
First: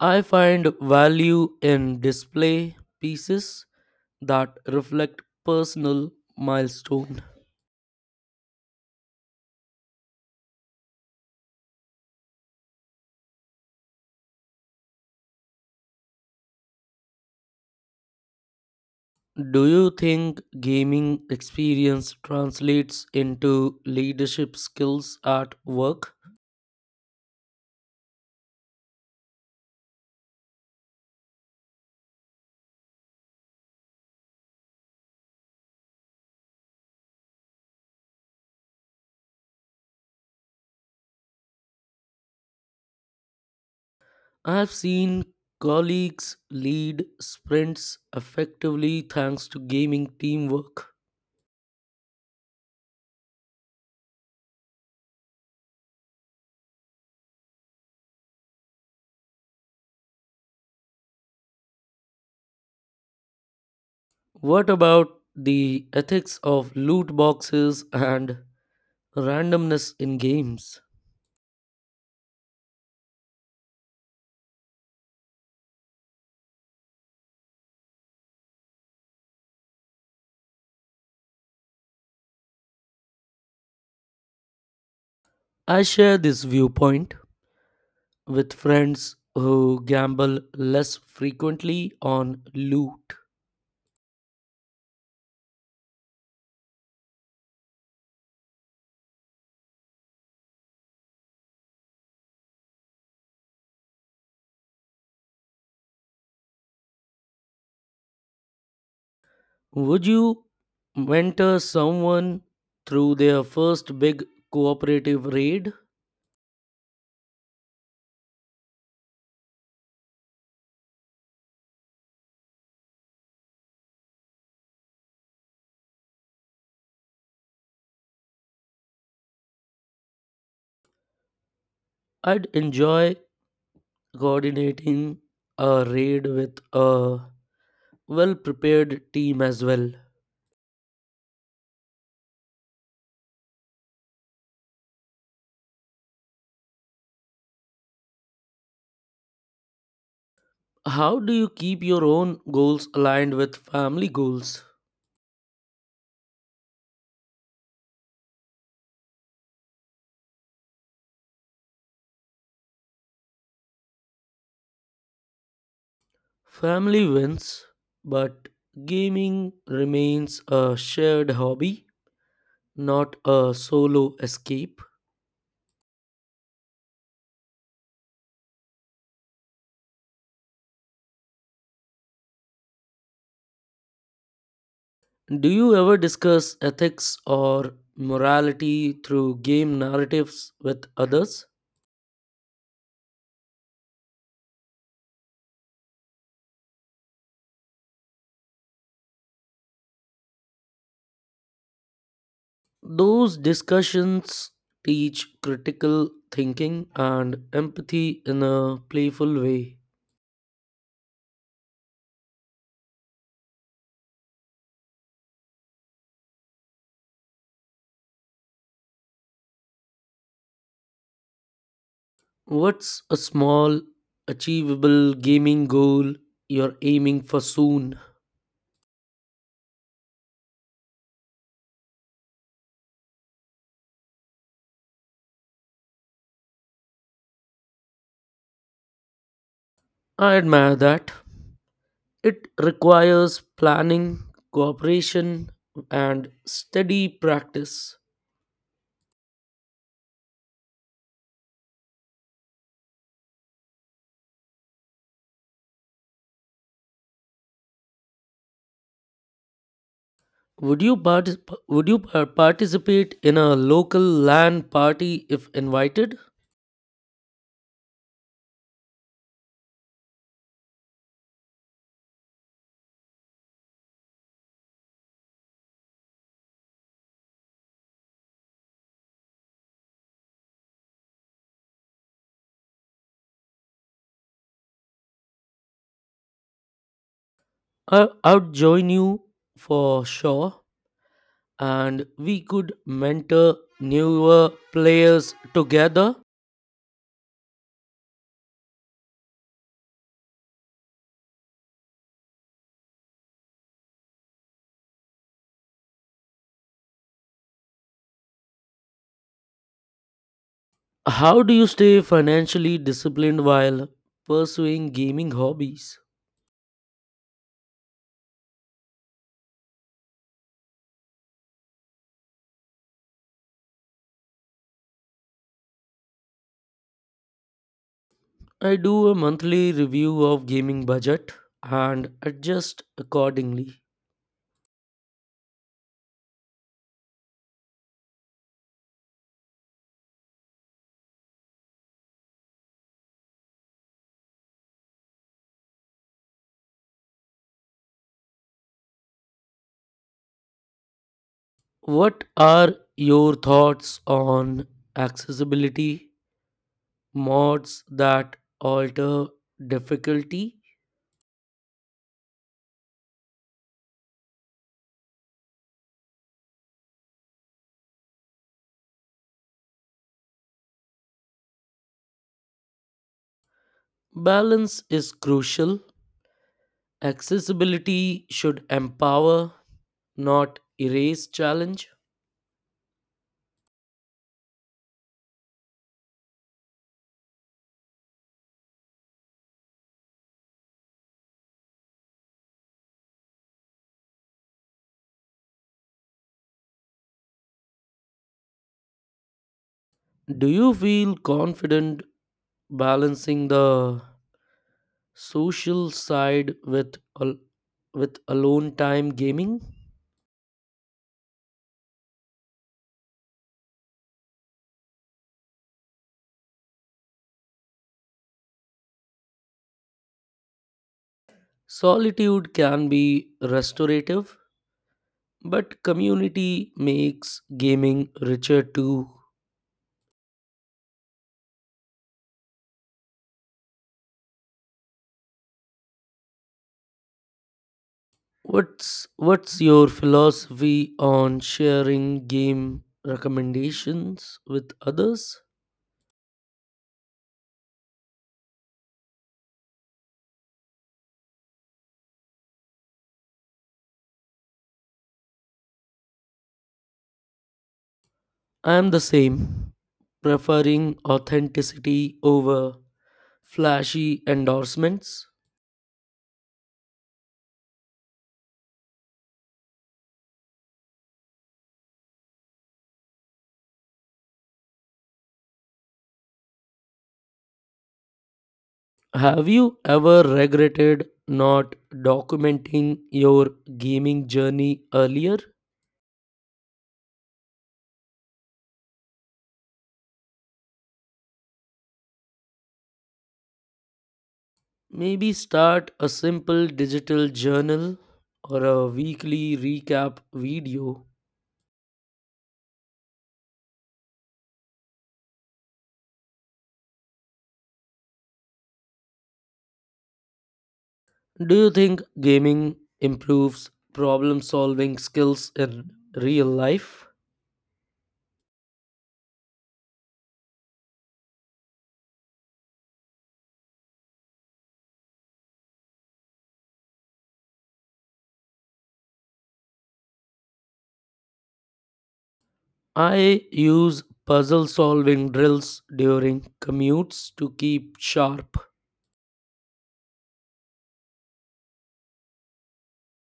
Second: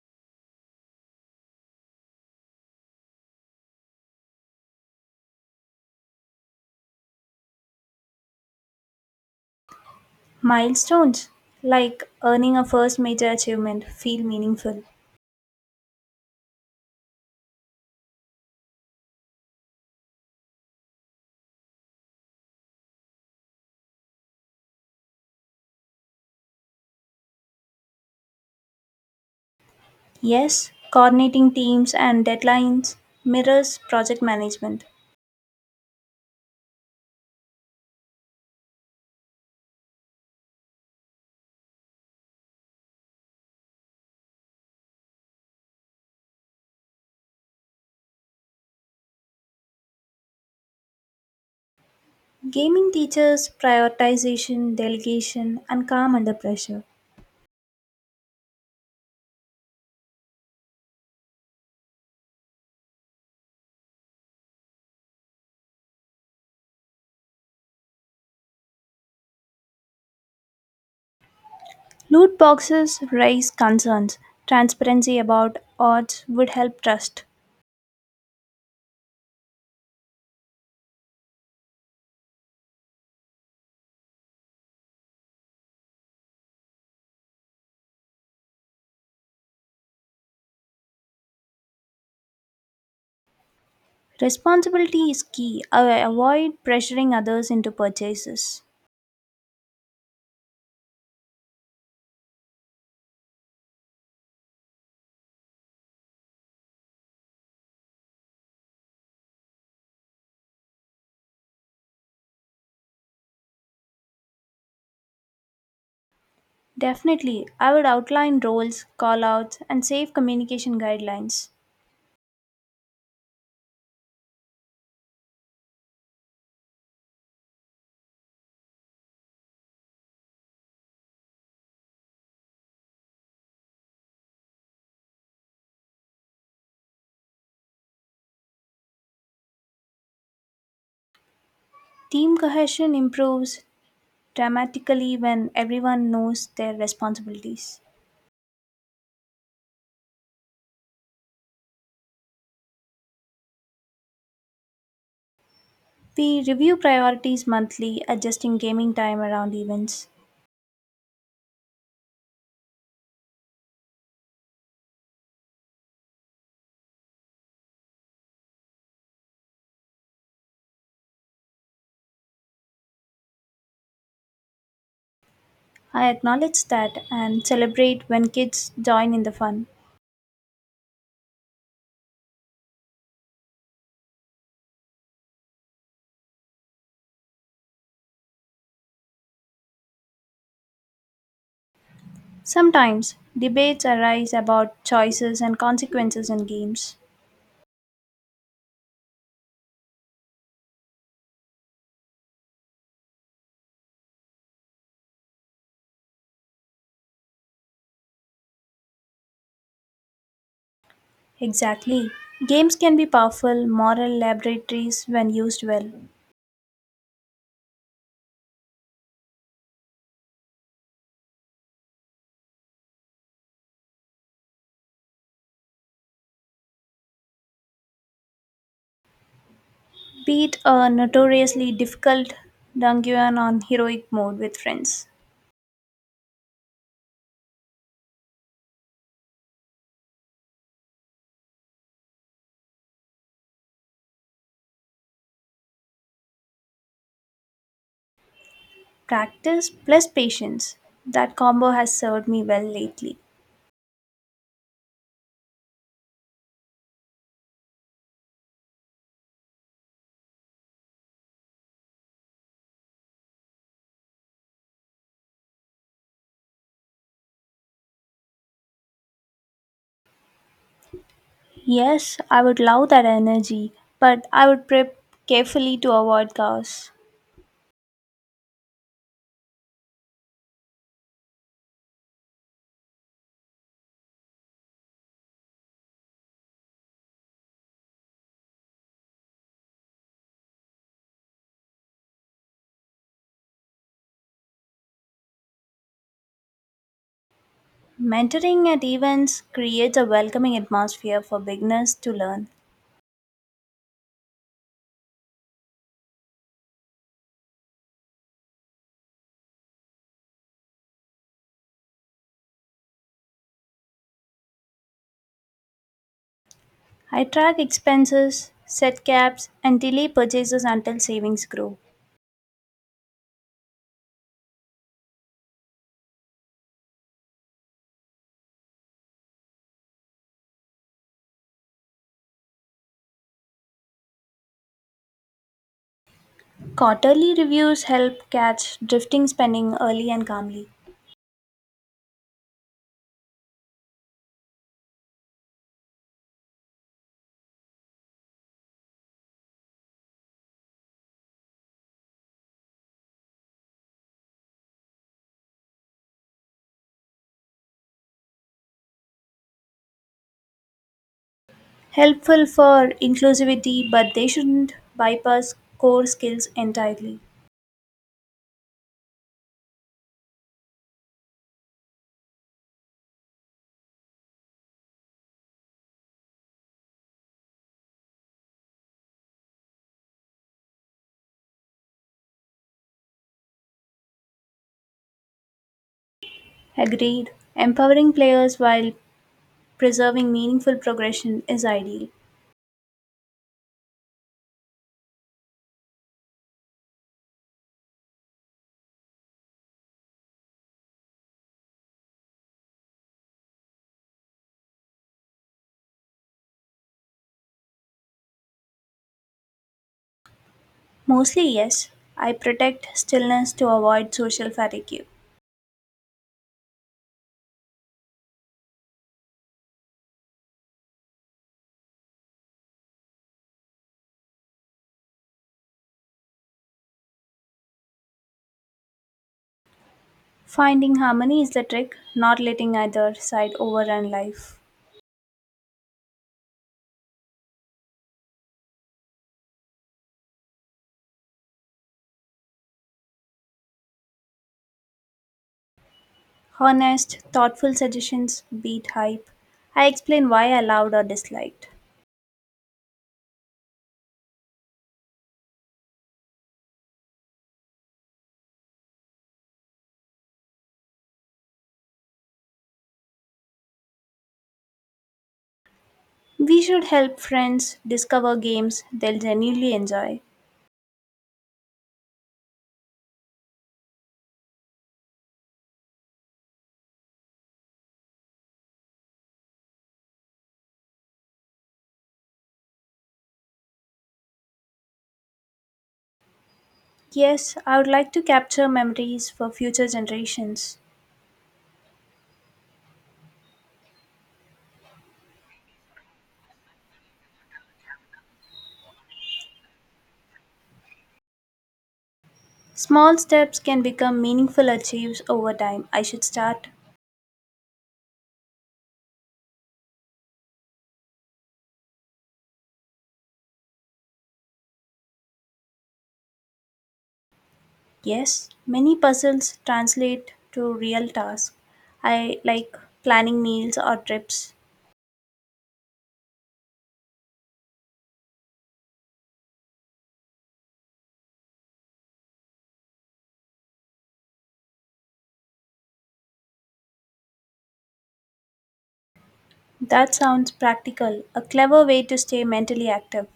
I find value in display pieces that reflect personal milestones.
Milestones like earning a first major achievement feel meaningful.
Do you think gaming experience translates into leadership skills at work?
Yes, coordinating teams and deadlines mirrors project management.
I've seen colleagues lead sprints effectively thanks to gaming teamwork.
Gaming teaches prioritization, delegation, and calm under pressure.
What about the ethics of loot boxes and randomness in games?
Loot boxes raise concerns. Transparency about odds would help trust.
I share this viewpoint with friends who gamble less frequently on loot.
Responsibility is key. I avoid pressuring others into purchases.
Would you mentor someone through their first big cooperative raid?
Definitely, I would outline roles, callouts, and safe communication guidelines.
I'd enjoy coordinating a raid with a well prepared team as well.
Team cohesion improves dramatically when everyone knows their responsibilities.
How do you keep your own goals aligned with family goals?
We review priorities monthly, adjusting gaming time around events.
Family wins, but gaming remains a shared hobby, not a solo escape.
I acknowledge that and celebrate when kids join in the fun.
Do you ever discuss ethics or morality through game narratives with others?
Sometimes debates arise about choices and consequences in games.
Those discussions teach critical thinking and empathy in a playful way.
Exactly. Games can be powerful moral laboratories when used well.
What's a small, achievable gaming goal you're aiming for soon?
Beat a notoriously difficult dungeon on heroic mode with friends.
I admire that. It requires planning, cooperation, and steady practice.
Practice plus patience. That combo has served me well lately.
Would you participate in a local LAN party if invited?
Yes, I would love that energy, but I would prep carefully to avoid chaos.
I'd join you for sure, and we could mentor newer players together.
Mentoring at events creates a welcoming atmosphere for beginners to learn.
How do you stay financially disciplined while pursuing gaming hobbies?
I track expenses, set caps, and delay purchases until savings grow.
I do a monthly review of gaming budget and adjust accordingly.
Quarterly reviews help catch drifting spending early and calmly.
What are your thoughts on accessibility mods that alter difficulty?
Helpful for inclusivity, but they shouldn't bypass core skills entirely.
Balance is crucial. Accessibility should empower, not erase challenge.
Agreed. Empowering players while preserving meaningful progression is ideal.
Do you feel confident balancing the social side with al- with alone time gaming?
Mostly, yes. I protect stillness to avoid social fatigue.
Solitude can be restorative, but community makes gaming richer too.
Finding harmony is the trick, not letting either side overrun life.
What's your philosophy on sharing game recommendations with others?
Honest, thoughtful suggestions beat hype. I explain why I loved or disliked.
I am the same, preferring authenticity over flashy endorsements.
We should help friends discover games they'll genuinely enjoy.
Have you ever regretted not documenting your gaming journey earlier?
Yes, I would like to capture memories for future generations.
Maybe start a simple digital journal or a weekly recap video.
Small steps can become meaningful achieves over time. I should start.
Do you think gaming improves problem solving skills in real life?
Yes, many puzzles translate to real tasks. I like planning meals or trips.
I use puzzle solving drills during commutes to keep sharp.
That sounds practical, a clever way to stay mentally active.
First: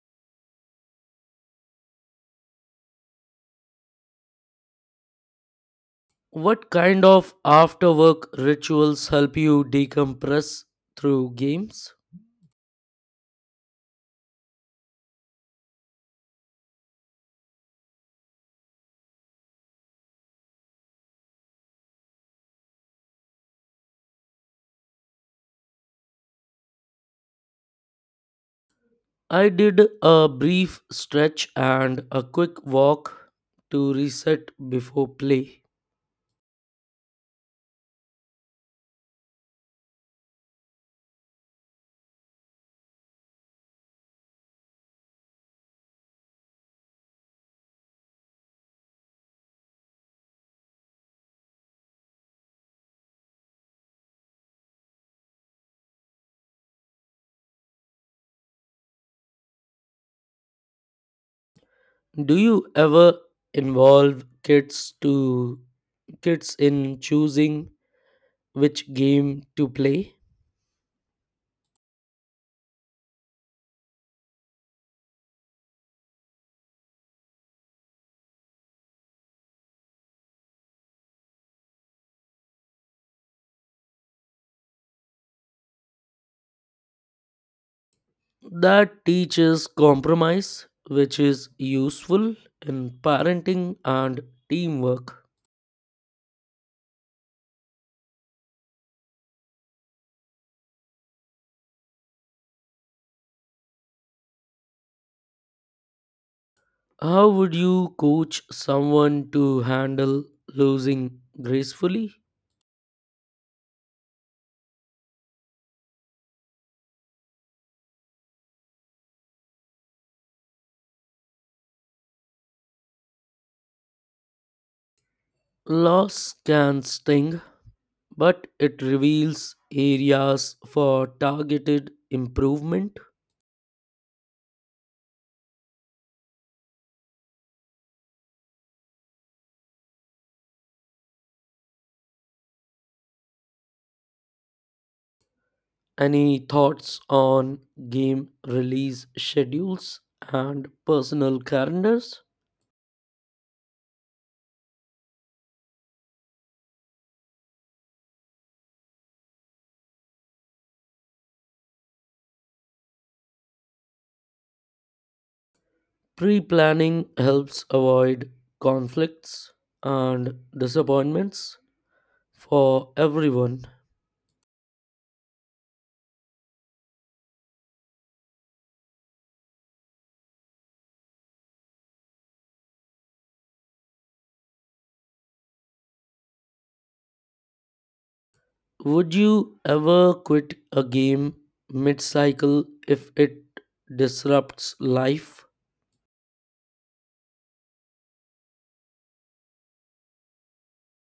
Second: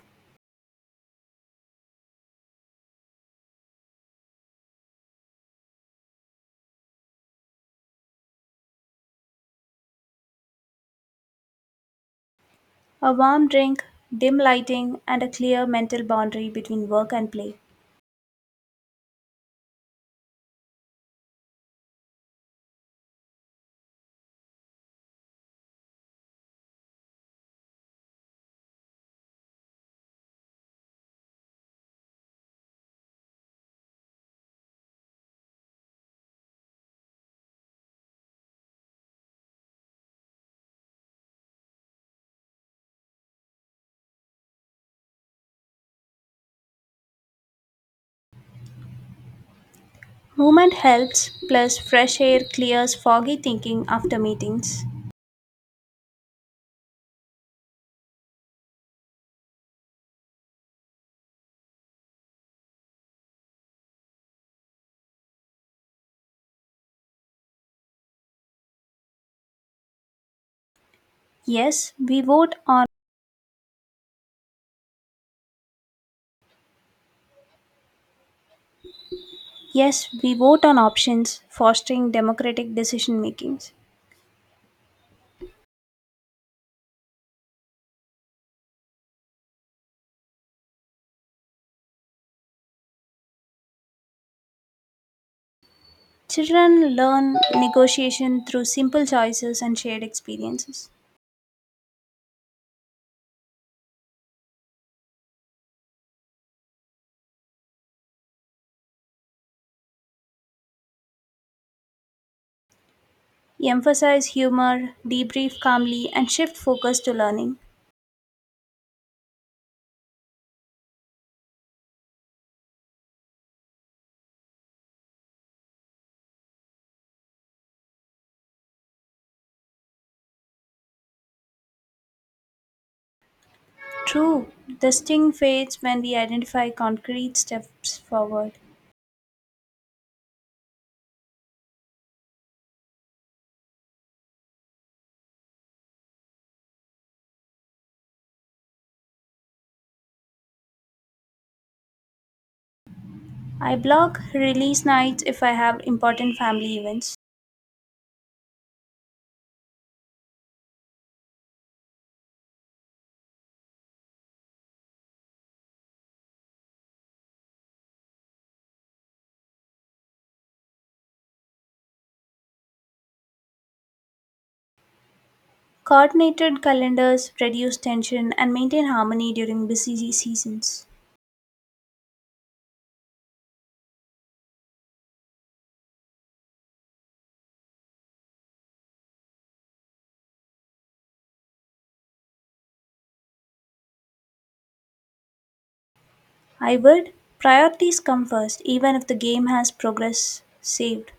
What kind of after work rituals help you decompress through games?
A warm drink, dim lighting, and a clear mental boundary between work and play.
I did a brief stretch and a quick walk to reset before play.
Movement helps, plus, fresh air clears foggy thinking after meetings.
Do you ever involve kids in choosing which game to play?
Yes, we vote on Yes, we vote on options, fostering democratic decision makings.
That teaches compromise, which is useful in parenting and teamwork.
Children learn negotiation through simple choices and shared experiences.
How would you coach someone to handle losing gracefully?
Emphasize humor, debrief calmly, and shift focus to learning.
Loss can sting, but it reveals areas for targeted improvement.
True, the sting fades when we identify concrete steps forward.
Any thoughts on game release schedules and personal calendars?
I block release nights if I have important family events.
Pre planning helps avoid conflicts and disappointments for everyone.
Coordinated calendars reduce tension and maintain harmony during busy seasons.
Would you ever quit a game mid cycle if it disrupts life?
I would priorities come first, even if the game has progress saved.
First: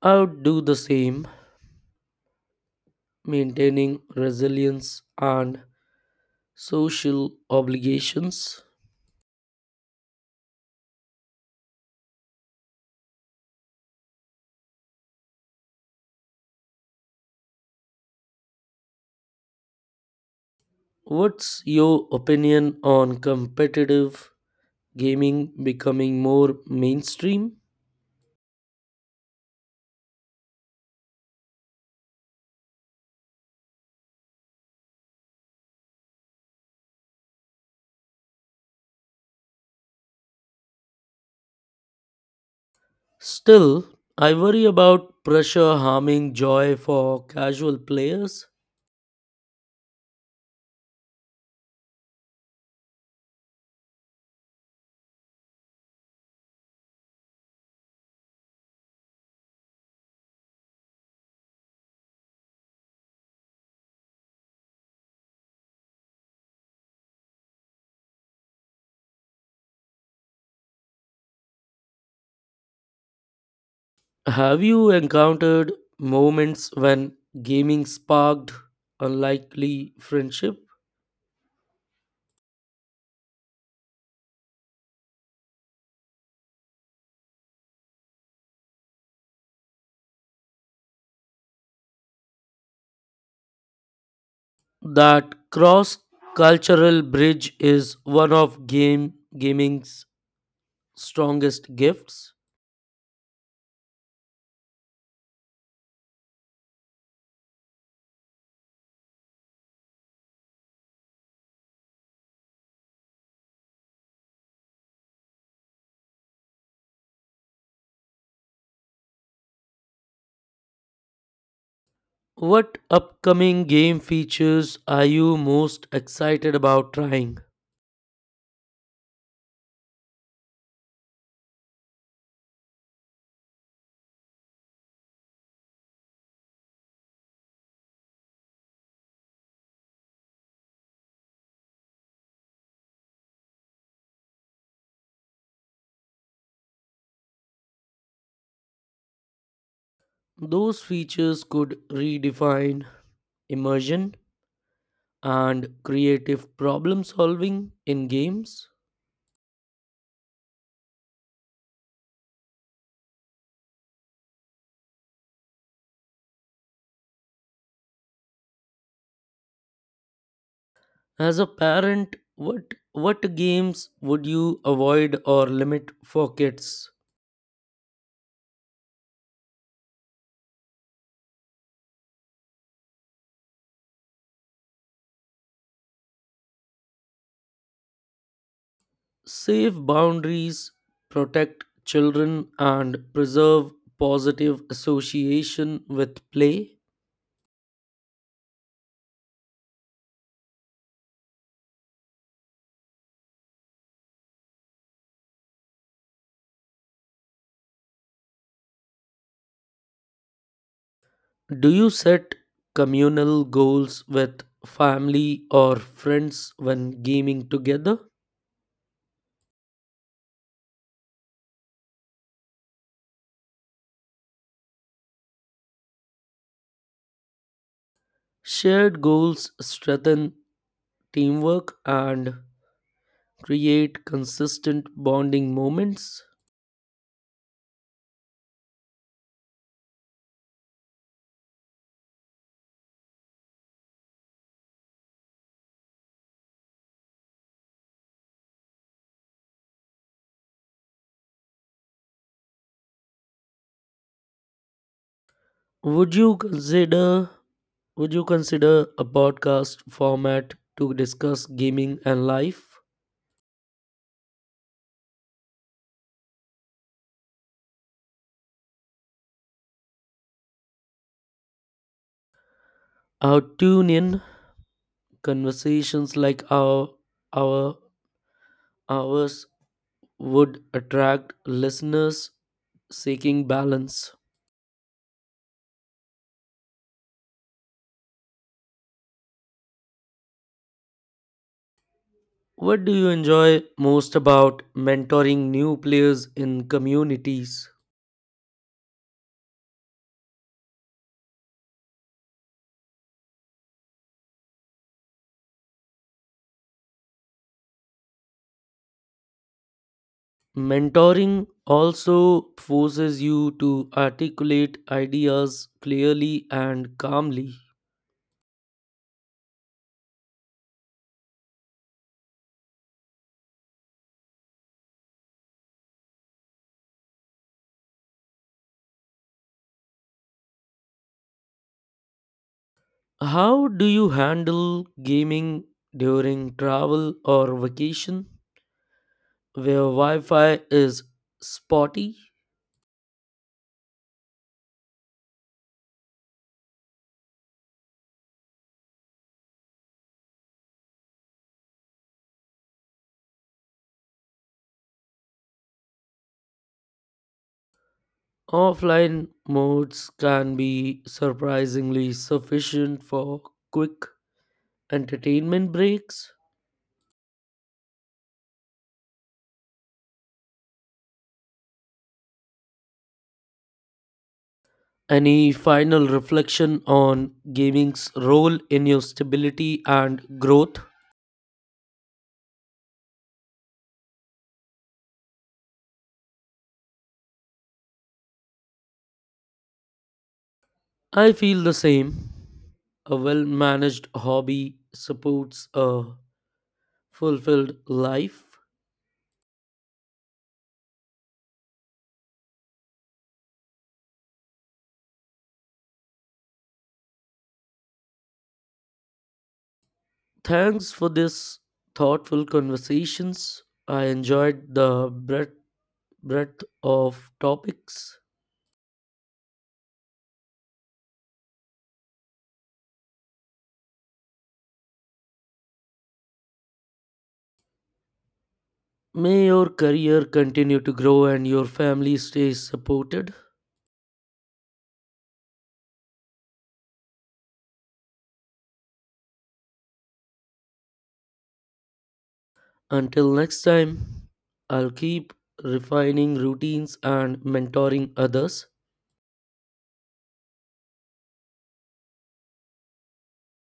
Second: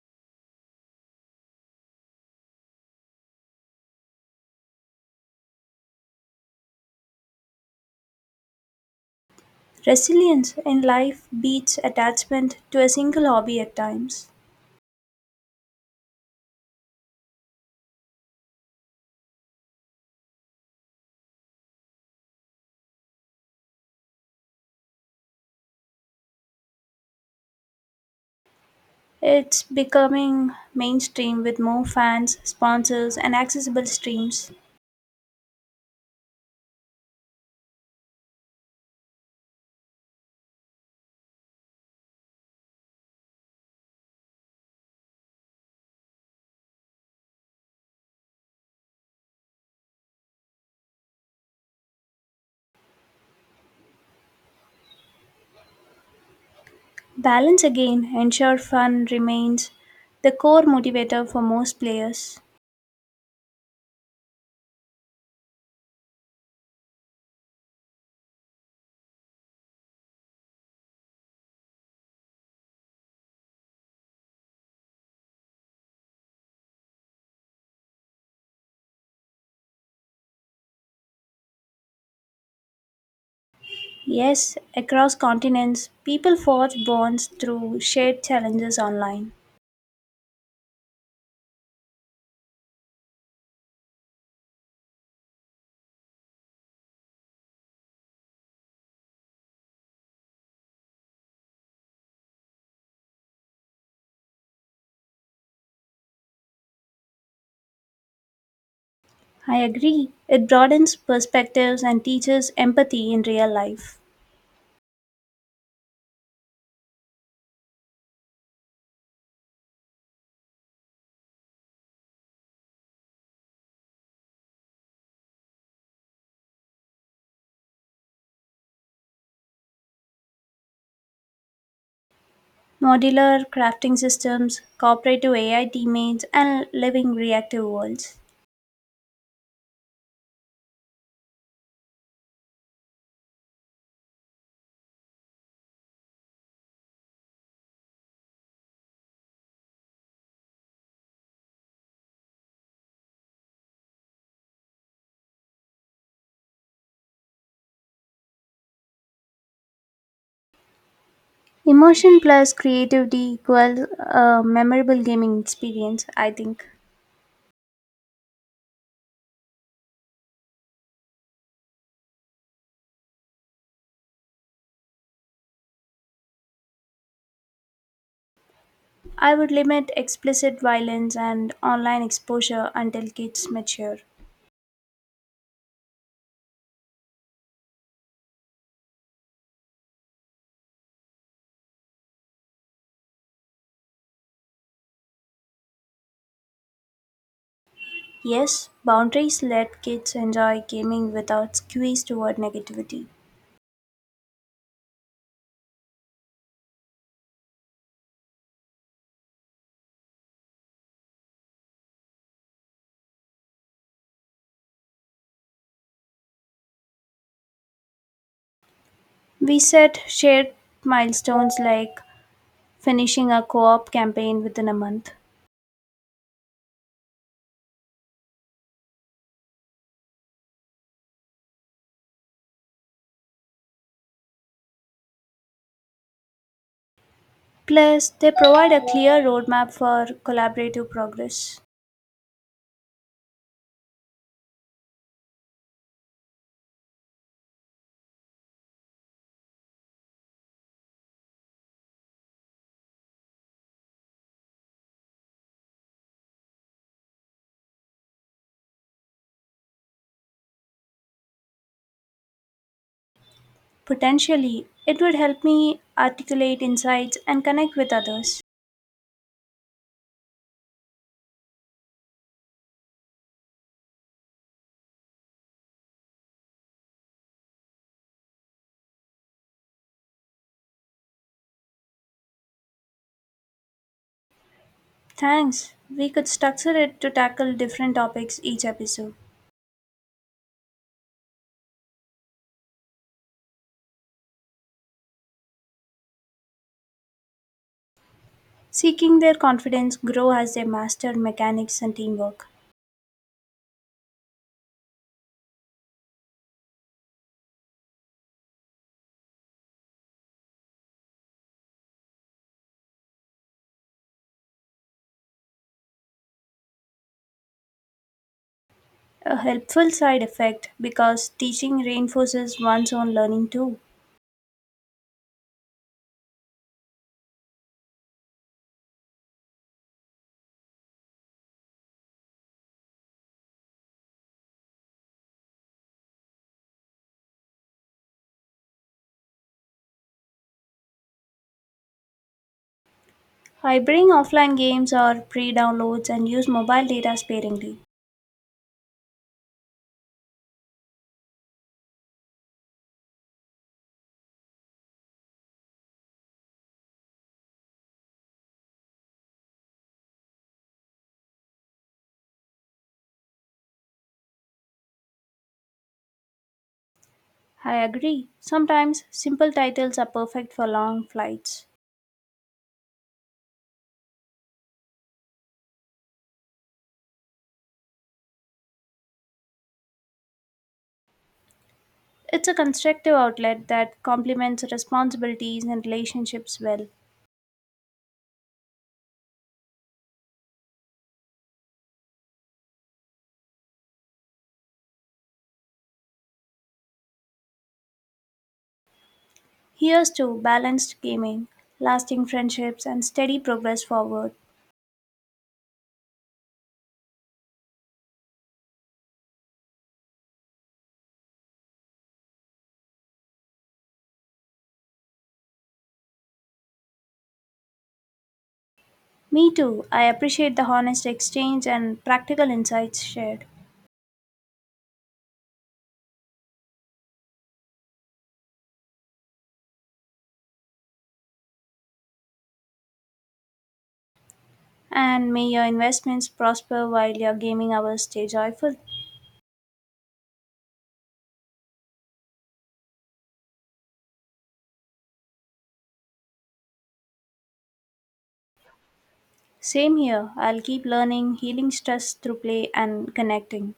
I would do the same, maintaining resilience and social obligations.
Resilience in life beats attachment to a single hobby at times.
What's your opinion on competitive gaming becoming more mainstream?
It's becoming mainstream with more fans, sponsors, and accessible streams.
Still, I worry about pressure harming joy for casual players.
Balance again ensure fun remains the core motivator for most players.
Have you encountered moments when gaming sparked unlikely friendship?
Yes, across continents, people forge bonds through shared challenges online.
That cross cultural bridge is one of game gaming's strongest gifts.
I agree. It broadens perspectives and teaches empathy in real life.
What upcoming game features are you most excited about trying?
Modular crafting systems, cooperative AI teammates, and living reactive worlds.
Those features could redefine immersion and creative problem solving in games?
Emotion plus creativity equals a memorable gaming experience, I think.
As a parent, what games would you avoid or limit for kids?
I would limit explicit violence and online exposure until kids mature.
Safe boundaries, protect children and preserve positive association with play.
Yes, boundaries let kids enjoy gaming without skews toward negativity.
Do you set communal goals with family or friends when gaming together?
We set shared milestones like finishing a co op campaign within a month.
Shared goals strengthen teamwork and create consistent bonding moments.
Plus, they provide a clear roadmap for collaborative progress.
Would you consider would you consider a podcast format to discuss gaming and life?
Potentially, it would help me articulate insights and connect with others.
Our tune in conversations like our ours would attract listeners seeking balance.
Thanks. We could structure it to tackle different topics each episode.
What do you enjoy most about mentoring new players in communities?
Seeking their confidence grow as they master mechanics and teamwork.
Mentoring also forces you to articulate ideas clearly and calmly.
A helpful side effect because teaching reinforces one's own learning too.
How do you handle gaming during travel or vacation where Wi Fi is spotty?
I bring offline games or pre downloads and use mobile data sparingly.
Offline modes can be surprisingly sufficient for quick entertainment breaks.
I agree. Sometimes simple titles are perfect for long flights.
Any final reflection on gaming's role in your stability and growth?
It's a constructive outlet that complements responsibilities and relationships well.
I feel the same. A well managed hobby supports a fulfilled life.
Here's to balanced gaming, lasting friendships, and steady progress forward.
Thanks for this thoughtful conversations. I enjoyed the breadth of topics.
Me too. I appreciate the honest exchange and practical insights shared.
May your career continue to grow and your family stay supported.
And may your investments prosper while your gaming hours stay joyful.
Until next time, I'll keep refining routines and mentoring others.
Same here. I'll keep learning, healing stress through play and connecting.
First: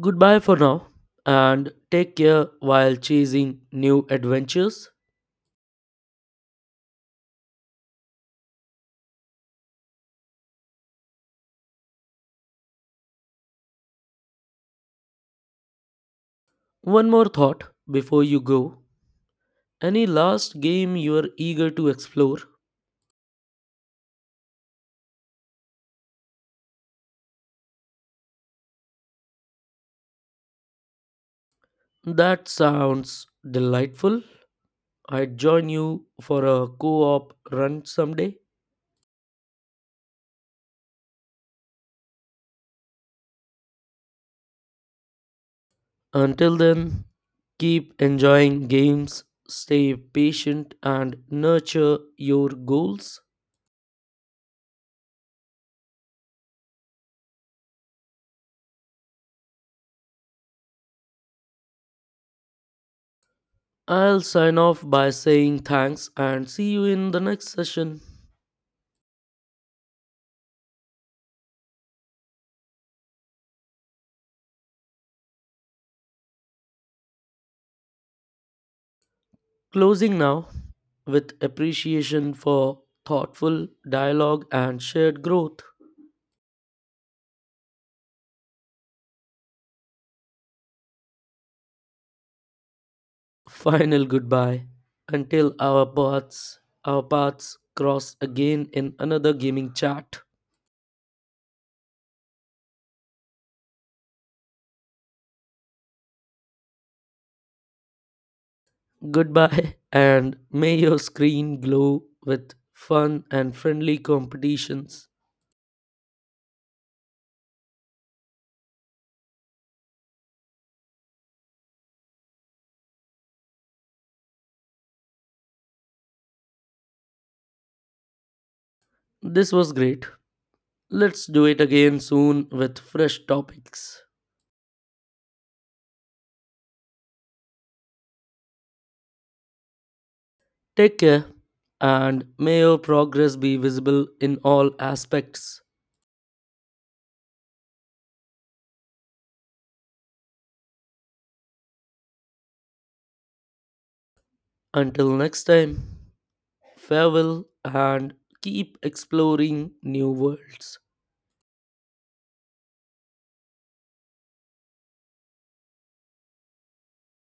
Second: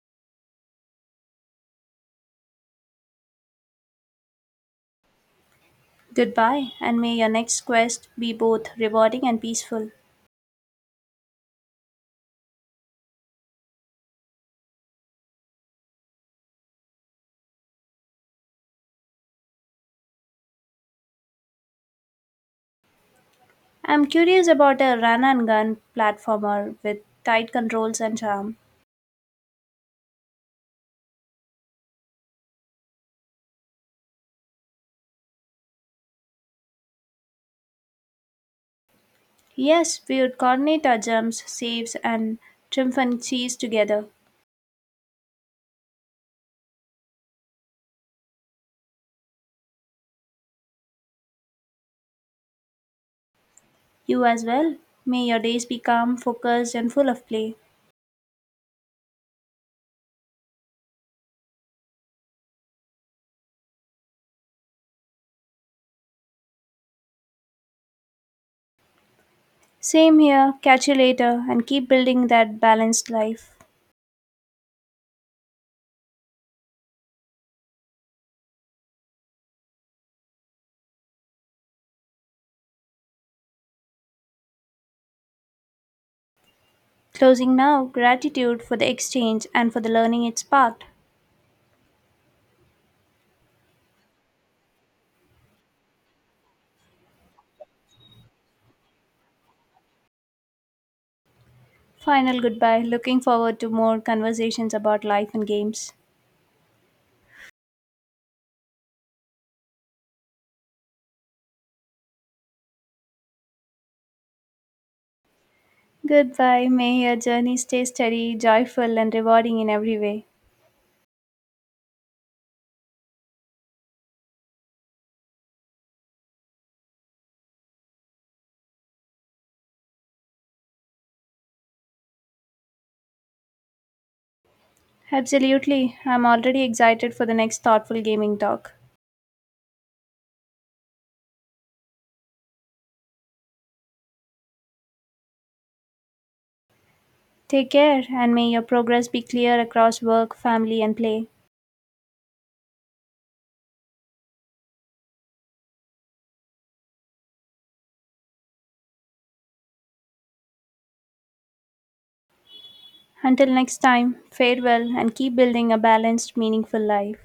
Goodbye for now, and take care while chasing new adventures.
Goodbye, and may your next quest be both rewarding and peaceful.
One more thought before you go. Any last game you are eager to explore?
I'm curious about a run and gun platformer with tight controls and charm.
That sounds delightful. I'd join you for a co op run someday.
Yes, we would coordinate our jumps, saves, and triumph and cheese together.
Until then, keep enjoying games, stay patient, and nurture your goals.
You as well. May your days be calm, focused, and full of play.
I'll sign off by saying thanks and see you in the next session.
Same here. Catch you later and keep building that balanced life.
Closing now with appreciation for thoughtful dialogue and shared growth.
Closing now, gratitude for the exchange and for the learning it sparked.
Final goodbye until our paths cross again in another gaming chat.
Final goodbye. Looking forward to more conversations about life and games.
Goodbye and may your screen glow with fun and friendly competitions.
Goodbye. May your journey stay steady, joyful, and rewarding in every way.
This was great. Let's do it again soon with fresh topics.
Absolutely. I'm already excited for the next thoughtful gaming talk.
Take care and may your progress be visible in all aspects.
Take care, and may your progress be clear across work, family, and play.
Until next time, farewell and keep exploring new worlds.
Until next time, farewell and keep building a balanced, meaningful life.